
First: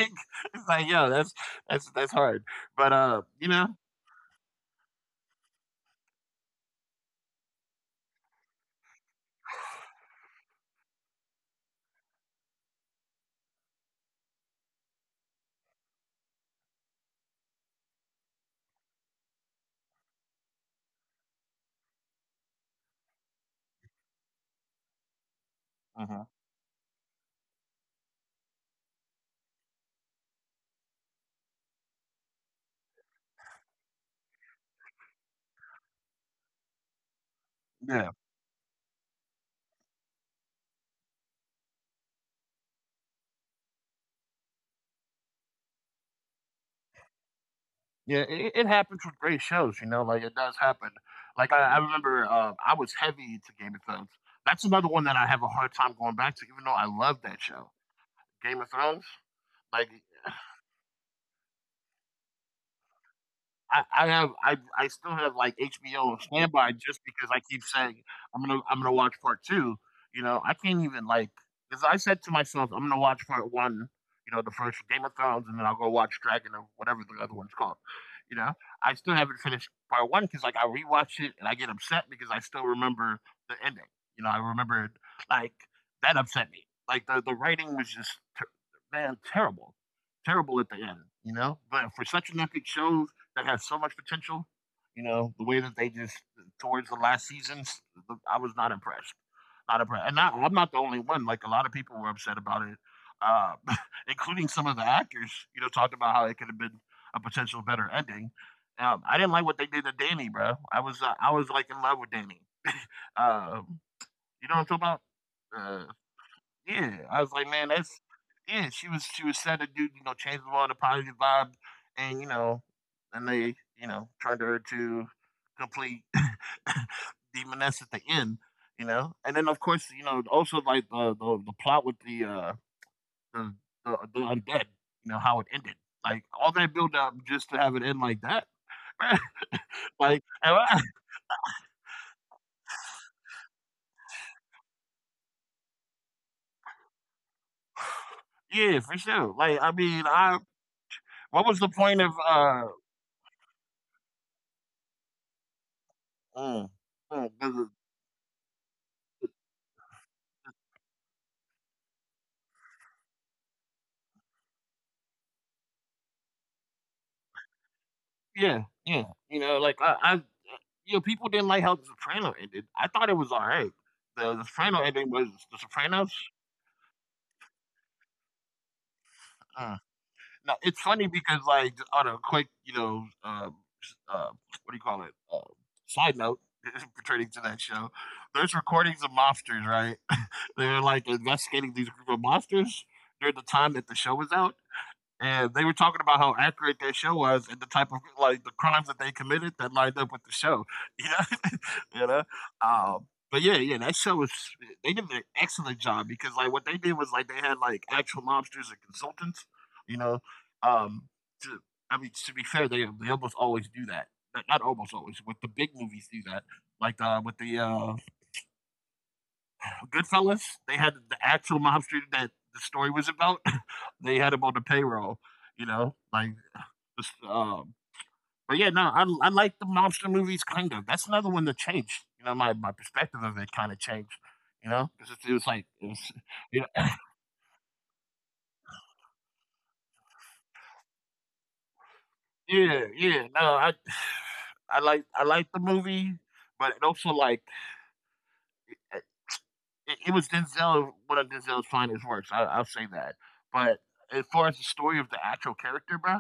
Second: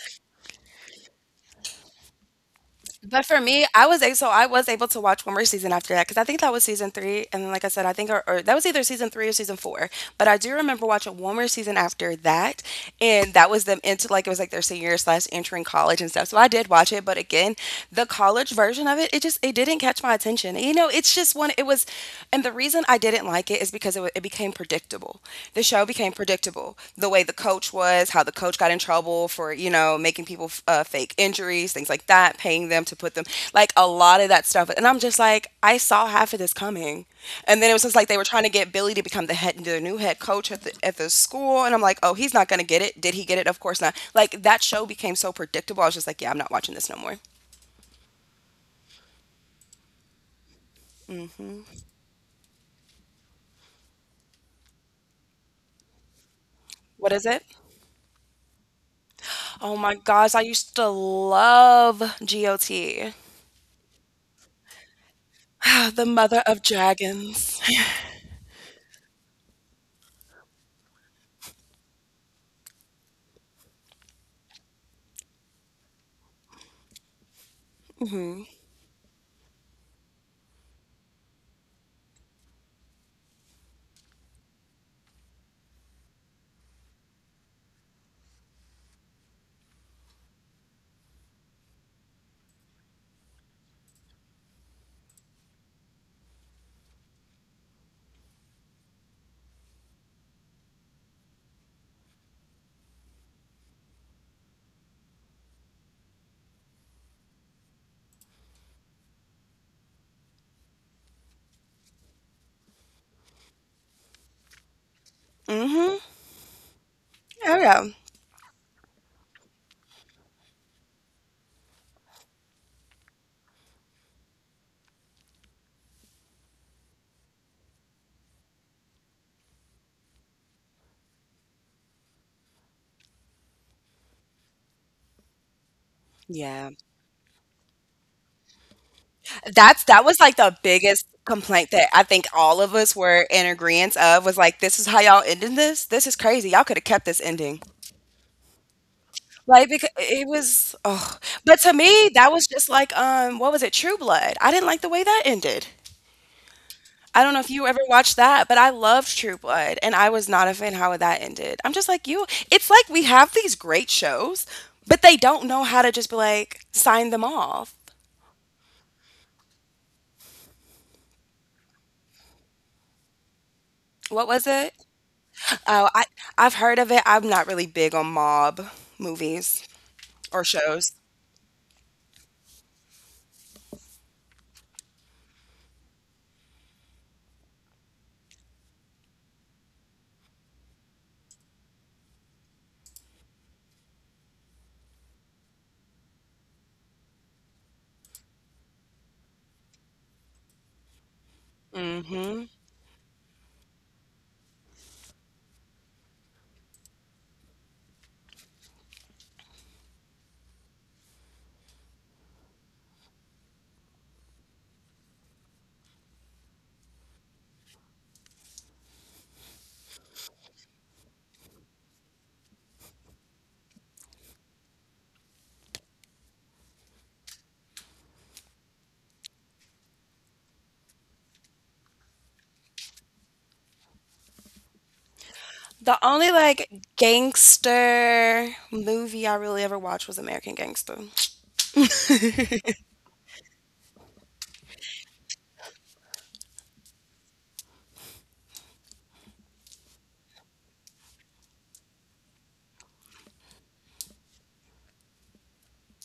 yo, that's hard. But
But for
you know,
me, I was a so I was able to watch one more season after that because I think that was season 3, and then, like I said, I think or that was either season 3 or season 4, but I do remember watching one more season after that, and that was them into, like it was, like, their senior year slash entering college and stuff, so I did watch it, but again, the college version of it, it just it didn't catch my attention, you know, it's just one it was. And the reason I didn't like it is because it became predictable. The show became
mhm.
predictable. The way the coach was, how the coach got in trouble for, making people fake injuries, things like that, paying them to put them, like a lot of that stuff. And I'm just like, I saw half of this coming. And then it was
Yeah,
just like they were trying to get Billy to become the new head coach at the school. And I'm like, oh, he's not going to get it. Did he get it? Of course not. Like that show became so predictable. I was just like, yeah, I'm not watching this no more.
yeah, it happens with great shows. You know, like it does happen. Like I remember, I was heavy into Game of Thrones. That's another one that I have a hard time going back to, even though I love
What
that
is it?
show, Game of Thrones. Like
Oh my gosh, I used to love GOT,
I still have, like, HBO on
the mother
standby
of
just because I keep
dragons.
saying, I'm gonna watch part 2," you know? I can't even, like… because I said to myself, "I'm gonna watch part 1," you know, the first Game of Thrones, and then I'll go watch Dragon or whatever the other one's called, you know? I still haven't finished part one because like, I rewatch it and I get upset because I still remember the ending, you know? I remembered, like… that upset me. Like, the writing was just ter man, terrible, terrible at the end, you know? But for such an epic show that has so much potential. You know, the way that they just towards the last seasons, I was not impressed. Not impressed, and not, I'm not the only one. Like a lot of people were upset about it, uh, including some of the actors. You know, talked about how it could have been a potential better ending. I didn't like what they did to Danny, bro. I was like in love with Danny. Um, you know what I'm talking about? Uh,
Hmm.
yeah, I was like, man,
Oh,
that's…
yeah.
yeah. She was set to do you know change the world a positive vibe, and you know, and they you know turned her to complete demoness at the end, you know. And then of course also like the plot with the, the undead, you know how it ended. Like all that
Yeah.
build up just to have it end like that.
That's
like
that was
and
like the
I-
biggest complaint that I think all of us were in agreement of was like, this is how y'all ended this? This is crazy. Y'all could have kept this ending.
yeah, for sure. Like I
Like,
mean,
because
I
it was, oh,
what was the
but to
point of
me that was just like, what was it, True Blood. I didn't like the way that ended.
mm,
I don't know
'cause
if you ever watched that, but I loved True Blood and I was not a fan how that ended. I'm just like you, it's like we have these great shows, but they don't know how to just be like sign them off.
yeah, yeah. You know, like I people didn't like how The Soprano ended. I thought it was all right. The
What was
Soprano
it?
ending was The Sopranos.
Oh, I've heard of it. I'm not really big on mob
Uh,
movies
Now
or
it's funny
shows.
because, like, just on a quick, uh, what do you call it? Side note pertaining to that show, there's recordings of mobsters, right? They were like investigating these group of monsters during the time that the show was out. And they were talking about how accurate their show was and the type of like the crimes that they committed that lined up with the show. You know, You know?
Hmm.
But yeah, yeah, that show was they did an excellent job because like what they did was like they had like actual mobsters and consultants, you know. Um to, I mean to be fair, they almost always do that. Not almost always, with the big movies do that. Like with the Goodfellas, they had the actual mobster that the story was about. They had him on the payroll, you know, like this, um but yeah, no, I like the monster movies kind of. That's another one that changed. You know, my perspective of it kind of changed. You know, 'cause it was like, it was,
The only
you know,
like gangster movie I really ever watched was American Gangster.
yeah, yeah. No, I I like the movie, but it also like it, it was Denzel one of Denzel's finest works. I'll say that. But as far as the story of the actual character, bro,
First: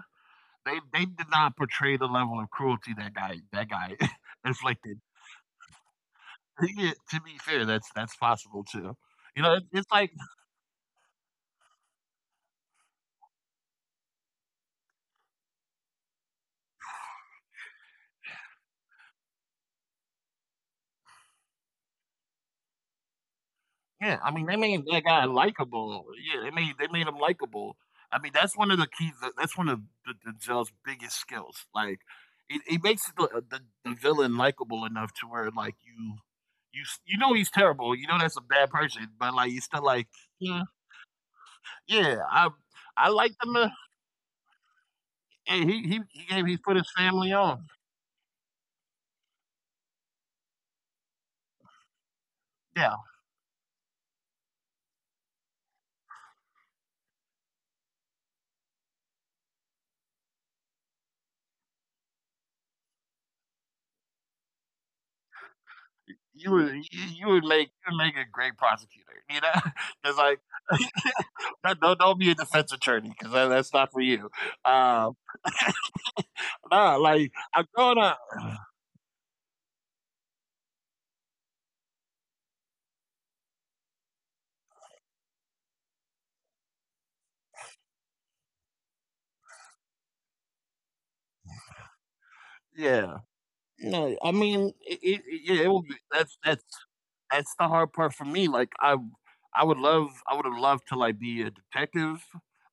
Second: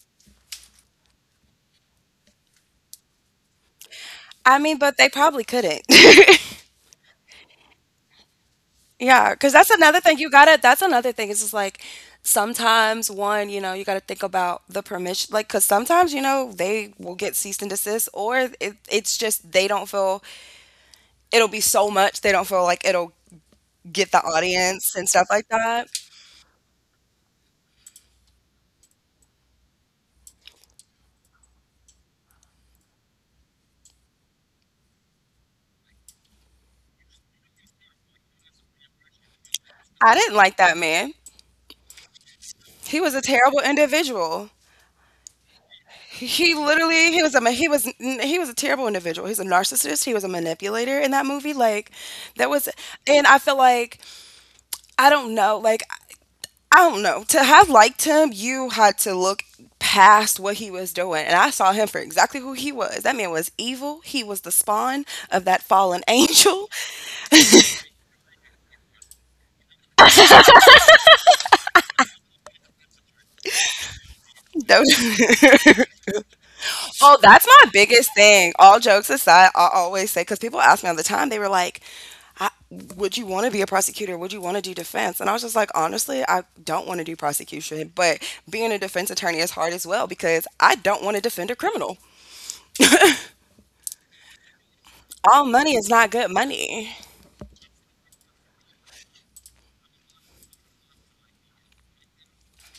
they did not portray the level of cruelty that guy
I mean, but
inflicted.
they probably couldn't.
Yeah, to be fair, that's possible too.
Yeah,
You
because
know,
that's
it's
another
like
thing you gotta. That's another thing. It's just like sometimes one, you gotta think about the permission. Like, because sometimes they will get cease and desist, or it's just they don't feel it'll be so much they don't feel like it'll get the
yeah, I mean, they made
audience and
that
stuff
guy
like that.
likable. Yeah, they made him likable. I mean, that's one of the keys. That's one of the Gel's biggest skills. Like, it makes the villain likable enough to where like you know he's terrible. You know that's a bad person, but like you still like
I didn't like
yeah,
that man.
yeah. I
He
I
was a
liked him.
terrible individual.
And he he he gave
He
he put his
literally, he
family
was a ma-
on.
he was he was a terrible individual. He's a narcissist. He was a manipulator in that movie. Like that was,
Yeah,
and I feel like I don't know. Like I don't know, to have liked him, you had to look past what he was doing, and I saw him for exactly who he was. That man was evil. He was the spawn of that fallen angel.
you would make a great prosecutor. You know, it's like don't be a defense attorney because that's not for you.
That
Uh,
was—
Nah,
Oh, that's my biggest thing. All jokes aside, I always say because people ask me all the time. They were like, I, would you want to be a prosecutor? Would you want to do defense? And I was just like, honestly, I don't want to do prosecution, but being a defense attorney is hard as well because I don't want to defend a criminal.
yeah. No, I mean,
All
yeah, it
money
will
is
be,
not good
that's
money.
that's the hard part for me. I would love, I would have loved to like be a detective,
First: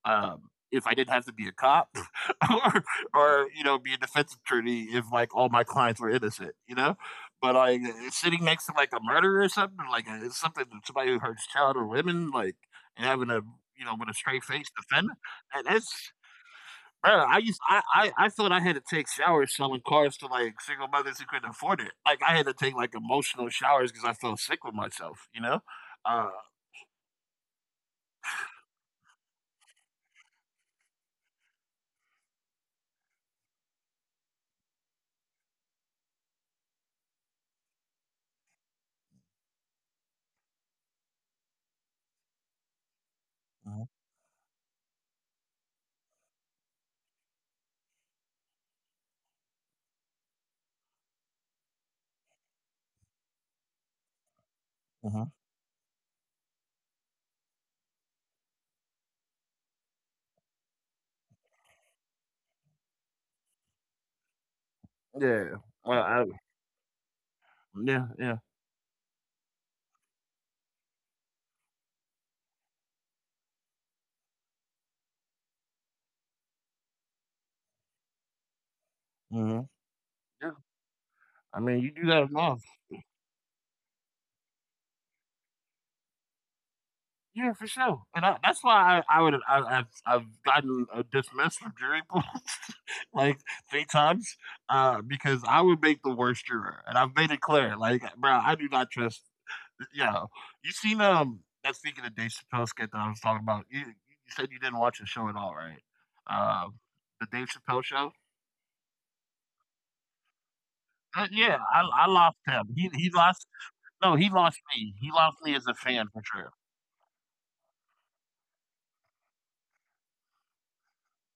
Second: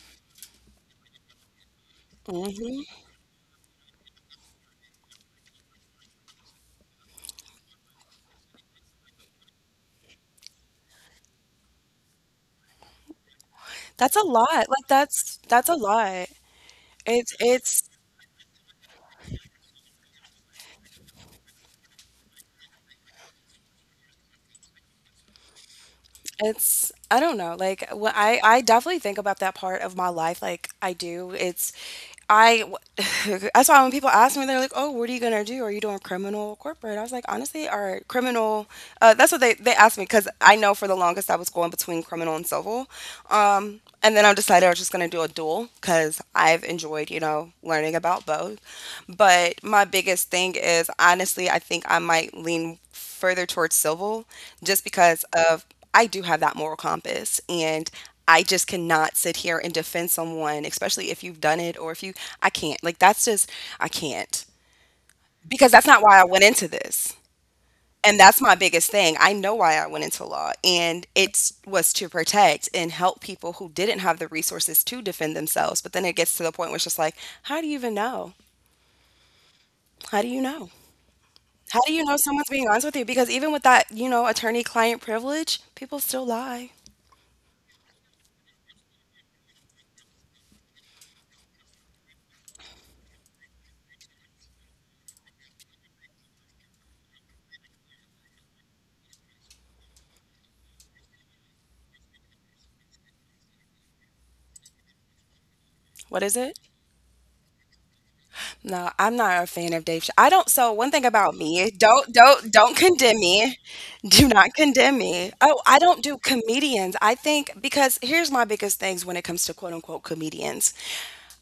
if I didn't have to be a cop,
Hmm.
or you know, be a defense attorney if like all my clients were innocent, you know. But like sitting next to like a murderer or something, like something somebody who hurts child or women, like and having a you know with a
That's a
straight
lot.
face
Like
defend,
that's
and
that's a
that's
lot.
I don't know,
It's
I
it's
I I thought I had to take showers selling cars to, like, single mothers who couldn't afford it. Like, I had to take, like, emotional showers because I felt sick with myself, you know? Uh
It's I don't know, like, what I definitely think about that part of my life, like, I do, it's I w That's why when people ask me, they're like, "Oh, what are you gonna do? Are you doing criminal or corporate?" I was like, "Honestly, or criminal," that's what they asked me because I know for the longest I was going between criminal and civil,
Mhm,
and then I decided I was just gonna do a dual because 'cause I've enjoyed, learning about both, but my biggest thing is, honestly, I think I might lean further towards civil just because
mhm.
of I do have that moral compass and I just cannot sit here and defend someone, especially if you've done it or if you I can't. Like that's just I can't.
Yeah.
Because that's not
Well,
why I
I
went into this.
yeah,
And
yeah.
that's my biggest thing. I know why I went into law and it was to protect and help people who didn't have the resources to defend themselves. But then it gets to the point where it's just like, how do you even know?
Mhm.
How do you
Yeah.
know?
I
How
mean, you
do you
do
know
that
someone's
enough.
being honest with you? Because even with that, attorney client privilege, people still lie.
Yeah, for sure. And I that's why I would I I've gotten, dismissed from jury pools, like, 3 times, because I would make the worst juror, and I've made it clear, like, "Bro, I do not trust yeah. You seen that speaking of Dave Chappelle skit that I was talking about, you said you didn't watch the show at all, right?
What is it?
Um the Dave Chappelle show?
No, I'm not a fan of Dave Ch. I don't. So one thing about
Yeah,
me, don't
I lost
don't
him.
don't
He
condemn
lost
me.
no,
Do
he
not
lost
condemn
me. He
me.
lost
Oh,
me as
I
a
don't
fan
do
for sure.
comedians. I think because here's my biggest things when it comes to quote unquote comedians.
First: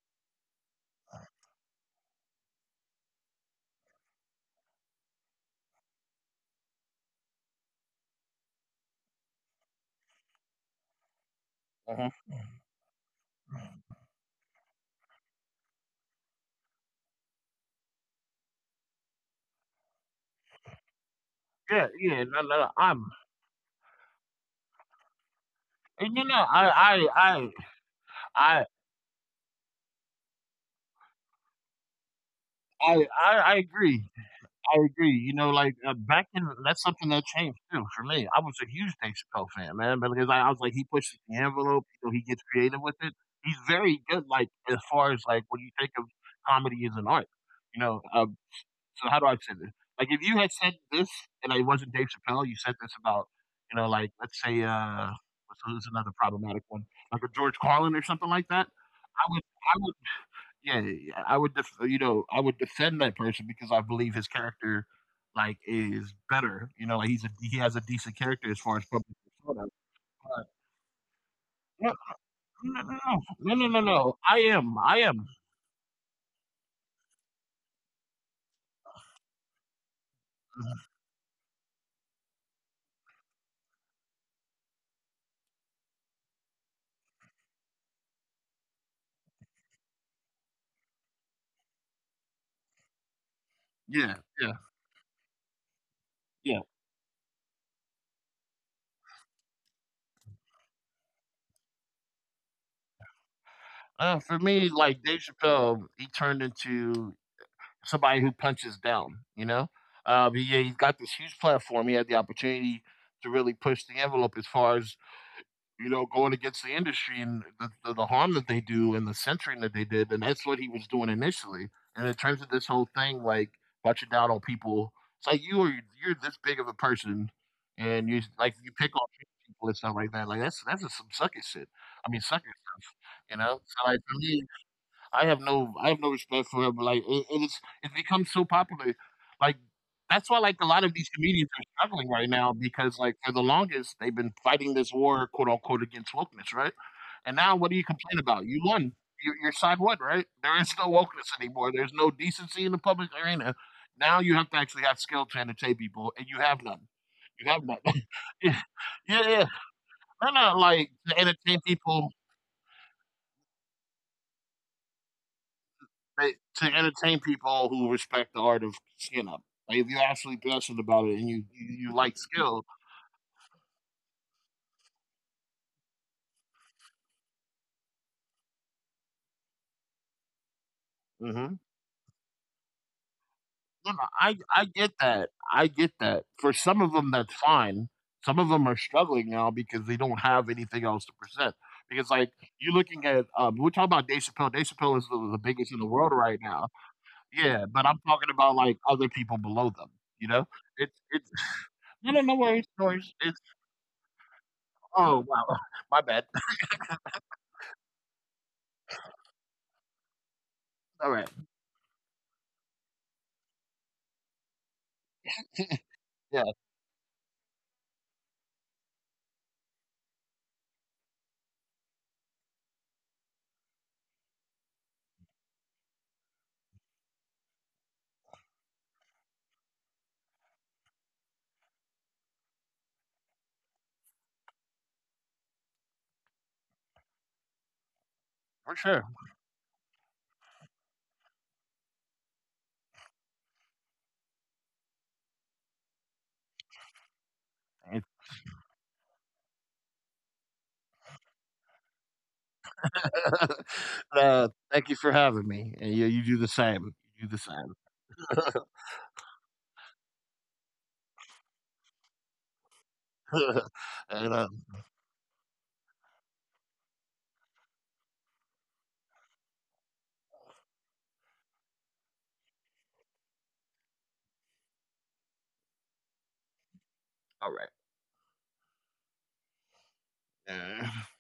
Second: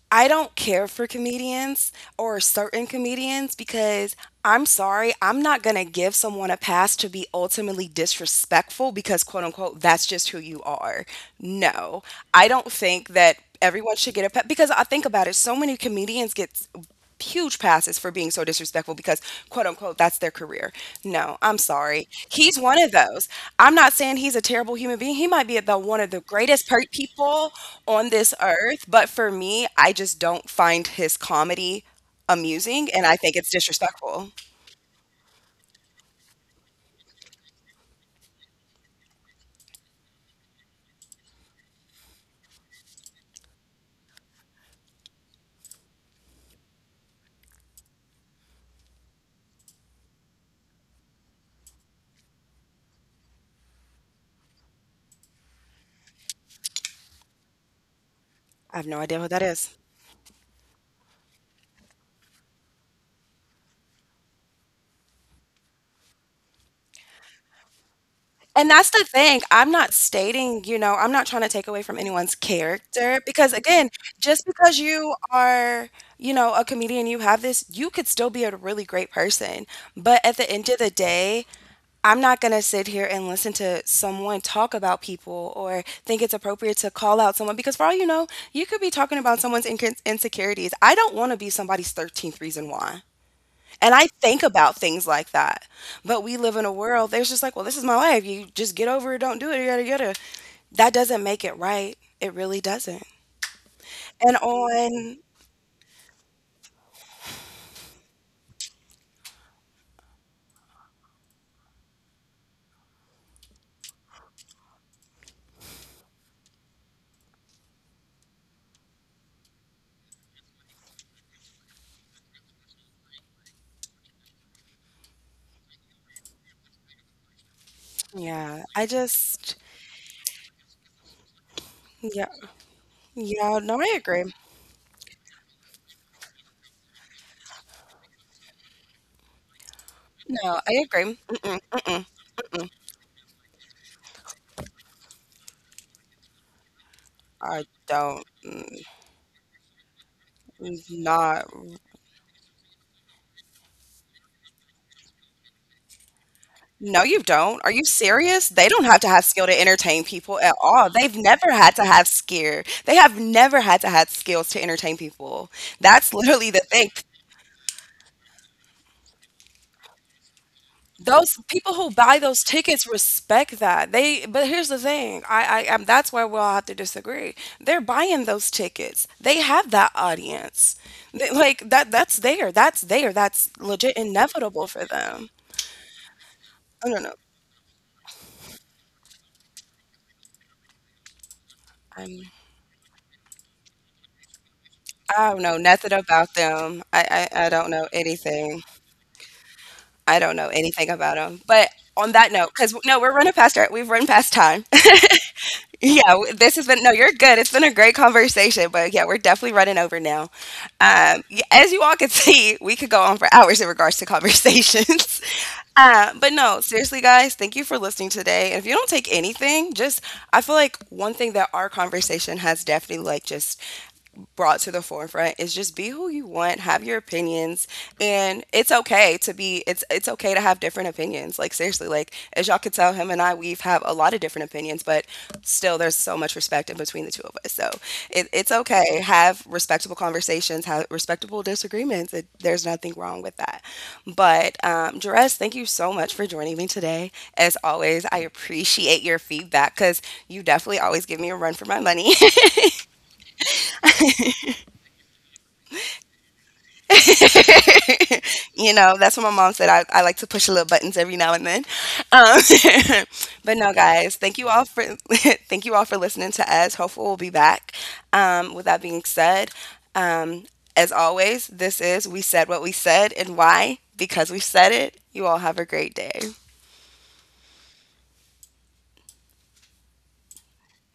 I don't care for comedians or certain comedians because I'm sorry, I'm not gonna give someone a pass to be ultimately disrespectful because quote unquote that's just who you are. No.
Mhm.
I don't think that everyone should get a pass because I think about it, so many comedians get huge passes for being so disrespectful because quote unquote that's their career. No, I'm
Yeah,
sorry.
yeah, no,
He's
no,
one of
I'm
those. I'm not saying he's a terrible human being. He might be about one
and
of
you
the
know, I
greatest people on this
I
earth, but for me, I just don't find his comedy amusing and I think
I
it's
agree.
disrespectful.
I agree. You know, like, back in that's something that changed too for me. I was a huge Dave Chappelle fan, man, but because I was like, he pushes the envelope, you know, he gets creative with it. He's very good, like, as far as, like, when you think of comedy as an art, you know? So how do I say this? Like, if you had said this and I wasn't Dave Chappelle, you said this about, you know, like, let's say, what's who's another problematic one? Like a George Carlin or something like that,
I have no
I
idea who
would
that
I
is.
would yeah, yeah, I would, you know, I would defend that person because I believe his character, like, is better. You know, like he has a decent character as far as
And
public
that's the thing,
persona.
I'm not
But
stating, I'm not trying to take
no,
away from anyone's
no, no, no,
character
no, no,
because,
no.
again,
no, I
just
am,
because
I am.
you are, a comedian, you have this, you could still be a really great person. But at the end
Mm-hmm,
of the day, I'm not going to sit here and listen to someone talk about people or think it's appropriate to call out someone because, for all you know, you could be talking about someone's insecurities. I don't want to be somebody's 13th reason why. And
yeah,
I
yeah,
think about things like that, but we
yeah.
live in a world that's just like, well, this is my life. You just get over it, don't do it, yada yada. That doesn't make it right. It really doesn't.
For
And
me, like Dave
on,
Chappelle, he turned into somebody who punches down. You know, but yeah, he's got this huge platform. He had the opportunity to really push the envelope as far as you know, going against the industry and the harm that they do and the censoring that they did. And that's what he was doing initially. And in terms of this whole thing, like bunching down on people, it's like you're this big of a person, and you
yeah,
pick
I
on people
just,
and stuff like that. Like that's just some sucky shit. I mean,
yeah,
sucker stuff. You know,
yeah,
so
no,
like
I
for
agree.
me, I have no respect for her, but like it is it's become so popular. Like that's why like a
No,
lot
I
of these
agree.
comedians
Mm-mm,
are struggling
mm-mm.
right now because like for the longest they've been fighting this war quote unquote against wokeness, right? And now what do
I
you complain
don't.
about? You won. Your side won, right? There is no
Mm,
wokeness
not.
anymore. There's no decency in the public arena. Now you have to actually have skill to entertain people, and you have none.
No, you
You have
don't.
none.
Are you
Yeah,
serious? They don't have to have
yeah.
skill to entertain
No,
people
no.
at
Like
all. They've never had to have skill. They have never had to have skills to entertain people. That's
to
literally the thing.
entertain people who respect the art of skin up. Like if you're actually passionate about it and
Those people
you
who
like
buy those
skill,
tickets respect that. They, but here's the thing. I that's where we'll have to disagree. They're buying those tickets. They have that audience.
hmm,
Like that's there. That's there. That's
you know,
legit
I
inevitable
get
for
that.
them.
I get that. For some of
I
them,
don't know.
that's fine. Some of them are struggling now because they don't have anything else to present. Because like
I'm,
you're looking at, we're talking about Dave Chappelle. Dave Chappelle is the
I don't know
biggest in the
nothing
world right
about
now.
them. I
Yeah,
don't
but I'm
know
talking about
anything.
like other people below them. You
I
know,
don't know anything about
it's
them. But
I don't
on
know
that
where
note,
it's
because
going.
no, we're
It's
running past our, we've run past time.
oh wow, my
Yeah,
bad.
this has been, no, you're good. It's been a great conversation, but yeah, we're definitely running over now.
All right,
As you all can see, we could go on for hours in regards to conversations. Uh,
yeah,
but no, seriously, guys, thank you for listening today. And if you don't take anything, just I feel like one thing that our conversation has definitely like just brought to the forefront is just be who you want, have your opinions, and it's okay to be it's okay to have different opinions. Like seriously, like as y'all could tell, him and I we've have a lot of different opinions, but still there's so much respect in between the two of us. So it's
for sure.
okay. Have respectable conversations, have respectable disagreements. There's nothing wrong with that. But Jerez, thank you so much for joining me today. As always, I appreciate your feedback because you definitely always give me a run for my money.
Thank you for having me. And yeah, you do the same. You do the same.
You know that's what my mom said, I like to push little buttons every now and then. um, but no, guys,
And
thank you all for thank you all for listening to us. Hopefully we'll be back. With that being said, um, as always, this is we said what we said and why because we said it. You all have a great day.
all right. Uh,